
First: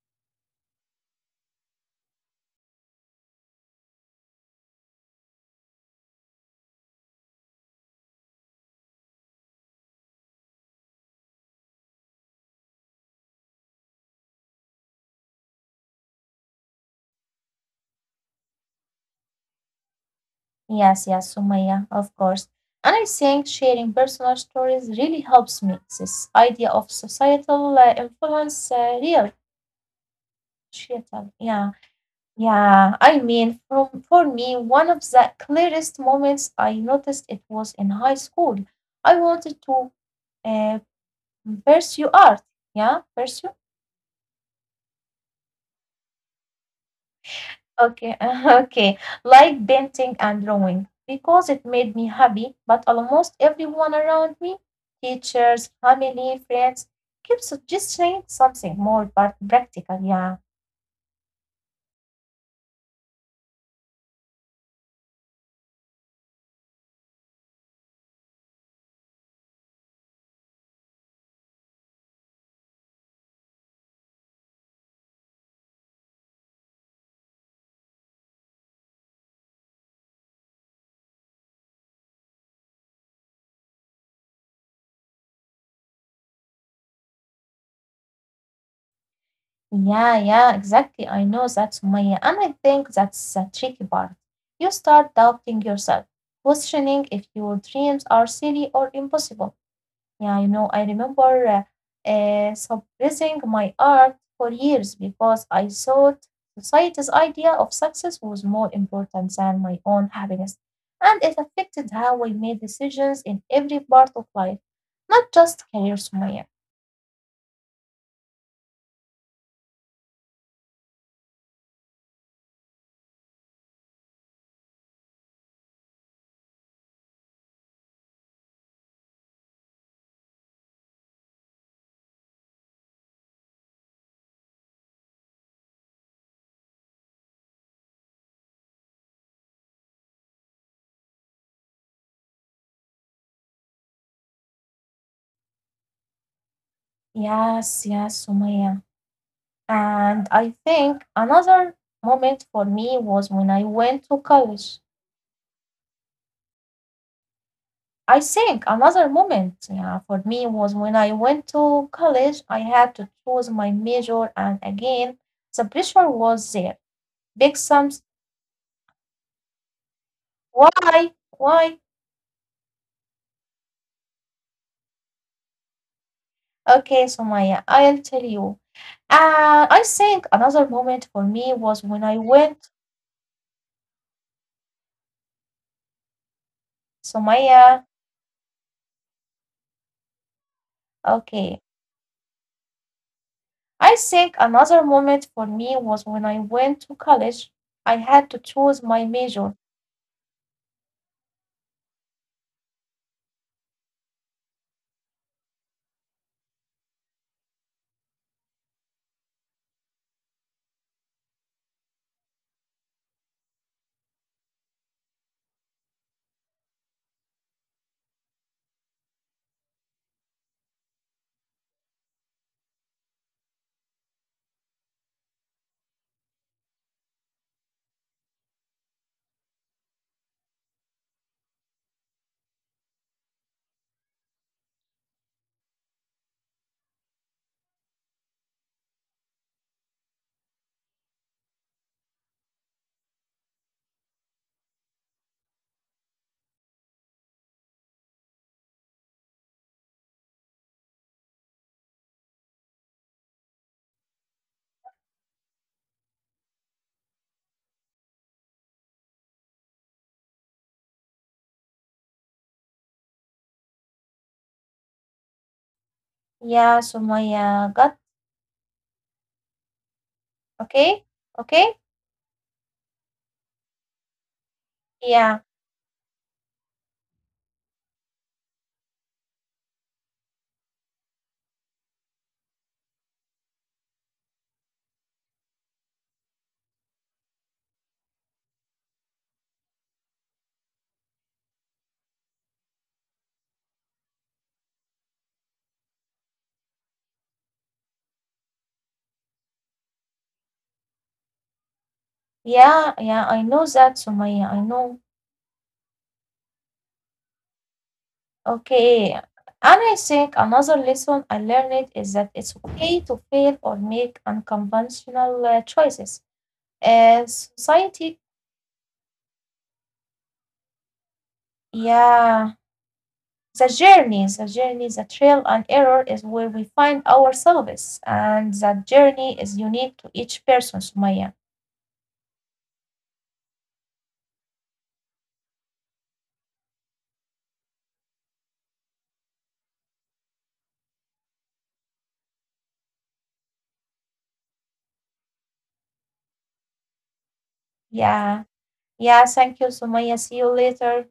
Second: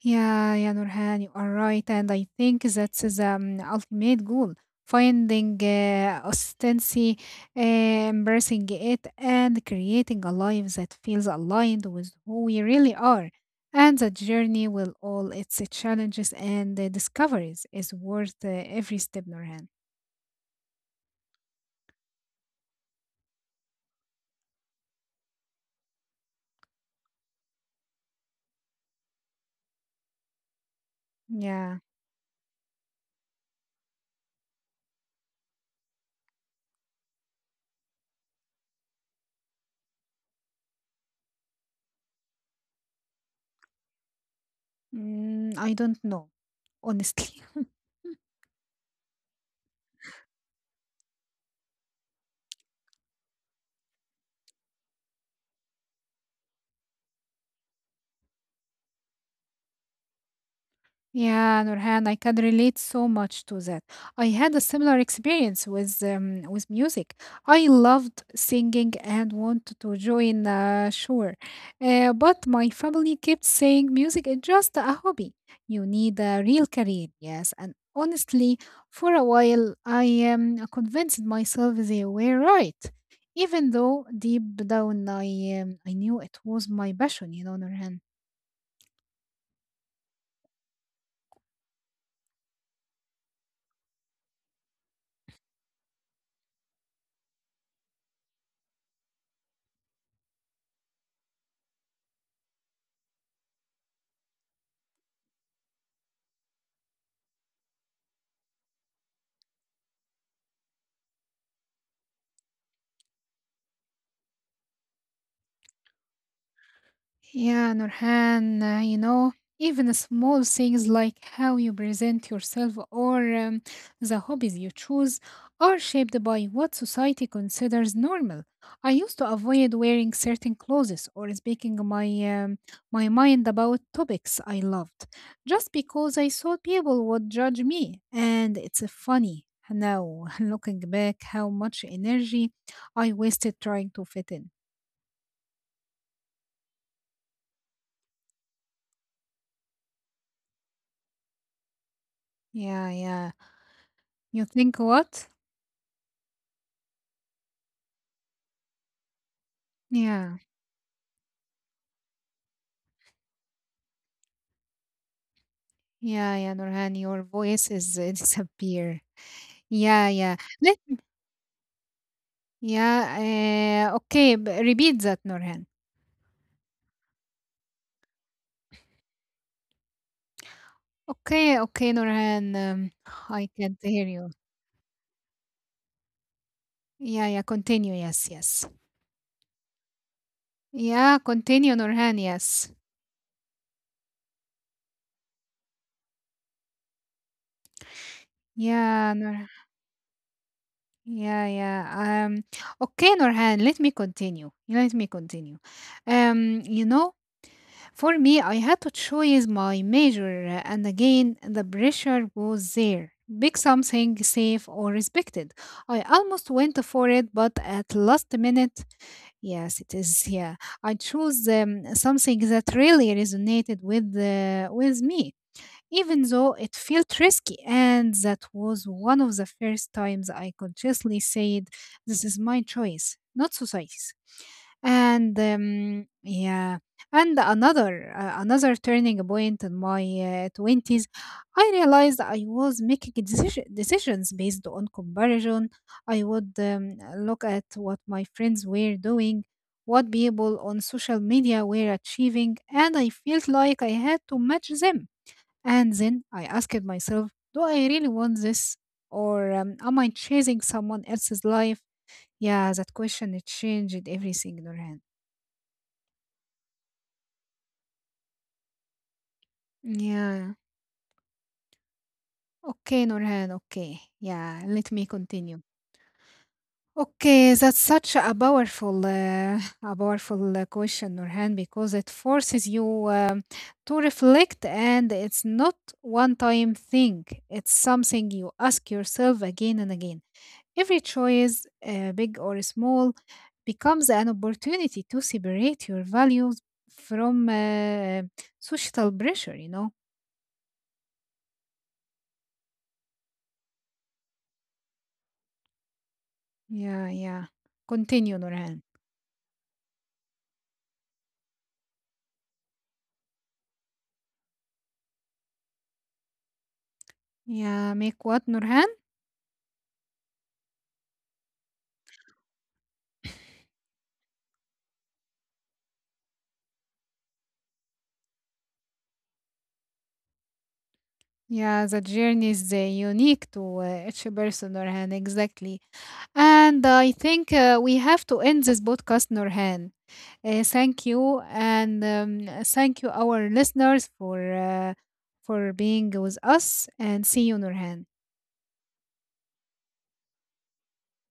Yeah, yeah, Nurhan, you are right. And I think that's the ultimate goal, finding austency, embracing it, and creating a life that feels aligned with who we really are. And the journey with all its challenges and discoveries is worth every step, Nurhan. Yes, yes, Sumaya, of course. And I think sharing personal stories really helps make this idea of societal influence real, societal, yeah. Yeah, Yeah, I mean, from, for me, one of the clearest moments I noticed it was in high school. I wanted to uh, pursue art. Yeah, pursue? I don't know, honestly. Okay, [laughs] okay. Like painting and drawing because it made [laughs] me happy, but almost everyone around me, teachers, family, friends, kept suggesting something more but practical. Yeah. Yeah, Nurhan, I can relate so much to that. I had a similar experience with with music. I loved singing and wanted to join a choir, but my family kept saying music is just a hobby. You need a real career. Yes, and honestly, for a while, I convinced myself they were right, even though deep down I I knew it was my passion. You know, Nurhan. Yeah, yeah, exactly. I know that, Sumaya. And I think that's the tricky part. You start doubting yourself, questioning if your dreams are silly or impossible. Yeah, you know, I remember suppressing my art for years because I thought society's idea of success was more important than my own happiness. And it affected how I made decisions in every part of life, not just career, Sumaya. Yeah, Nurhan, even small things like how you present yourself or the hobbies you choose are shaped by what society considers normal. I used to avoid wearing certain clothes or speaking my um, my mind about topics I loved just because I thought people would judge me. And it's funny now [laughs] looking back how much energy I wasted trying to fit in. Yes, yes, Sumaya. And I think another moment for Yeah, me was yeah. when I went to You college. think what? I think another moment, yeah, for me Yeah, was when I went to college, I had to choose my major, and again, the pressure was yeah, there. yeah, Nurhan, Big your sums. voice is [laughs] disappear. Yeah, yeah. Why? Let Why? Yeah. Okay, repeat that, Nurhan. Okay, so Maya, I'll tell you. I think another moment for me was when Okay, I okay, went. Nurhan. I can't hear you. So Yeah, Maya, yeah. Continue. Yes, yes. okay, Yeah, continue, Nurhan. Yes. I think another moment for me was when I went to college. I had to choose my major. Yeah, Nur. Yeah, yeah. Okay, Nurhan. Let me continue. Let me continue. You know, for me, I had to choose my major, and again, the pressure was there. Pick something safe or respected. I almost went for it, but at last minute, yes, it is. Yeah, I chose something that really resonated with with me, even though it felt risky. And that was one of the first times I consciously said, "This is my choice, not society's." And um, yeah, and another another turning point in my twenties, I realized I was making decisions based on comparison. I would look at what my friends were doing, what people on social media were achieving, and I felt like I had to match them. And then I asked myself, do I really want this? Or am I chasing someone else's life? Yeah, that question it changed everything, Nurhan. Yeah, Sumaya got Yeah. okay, okay, Okay, Nurhan, okay. Yeah, let me yeah, continue. Okay, that's such a powerful, [laughs] a powerful question, Nurhan, because it forces you to reflect, and it's not one-time thing. It's something you ask yourself again and again. Every choice, big or small, becomes an opportunity to separate your values from social pressure, you know? yeah, yeah, I know that, Sumaya, I know. Yeah, yeah. Continue, Nurhan. Okay. And I think another lesson I learned is that it's okay to fail or make unconventional choices. Yeah, Society, make what, Nurhan? yeah. The journey, the trail and error is where we find ourselves, and that journey is unique to each person, Sumaya. Yeah, the journey is unique to each person, Nurhan, exactly. And I think we have to end this podcast, Nurhan. Thank you, and thank you, our listeners, for for being with us. And see you, Nurhan. Yeah, yeah, thank you, Sumaya. See you later.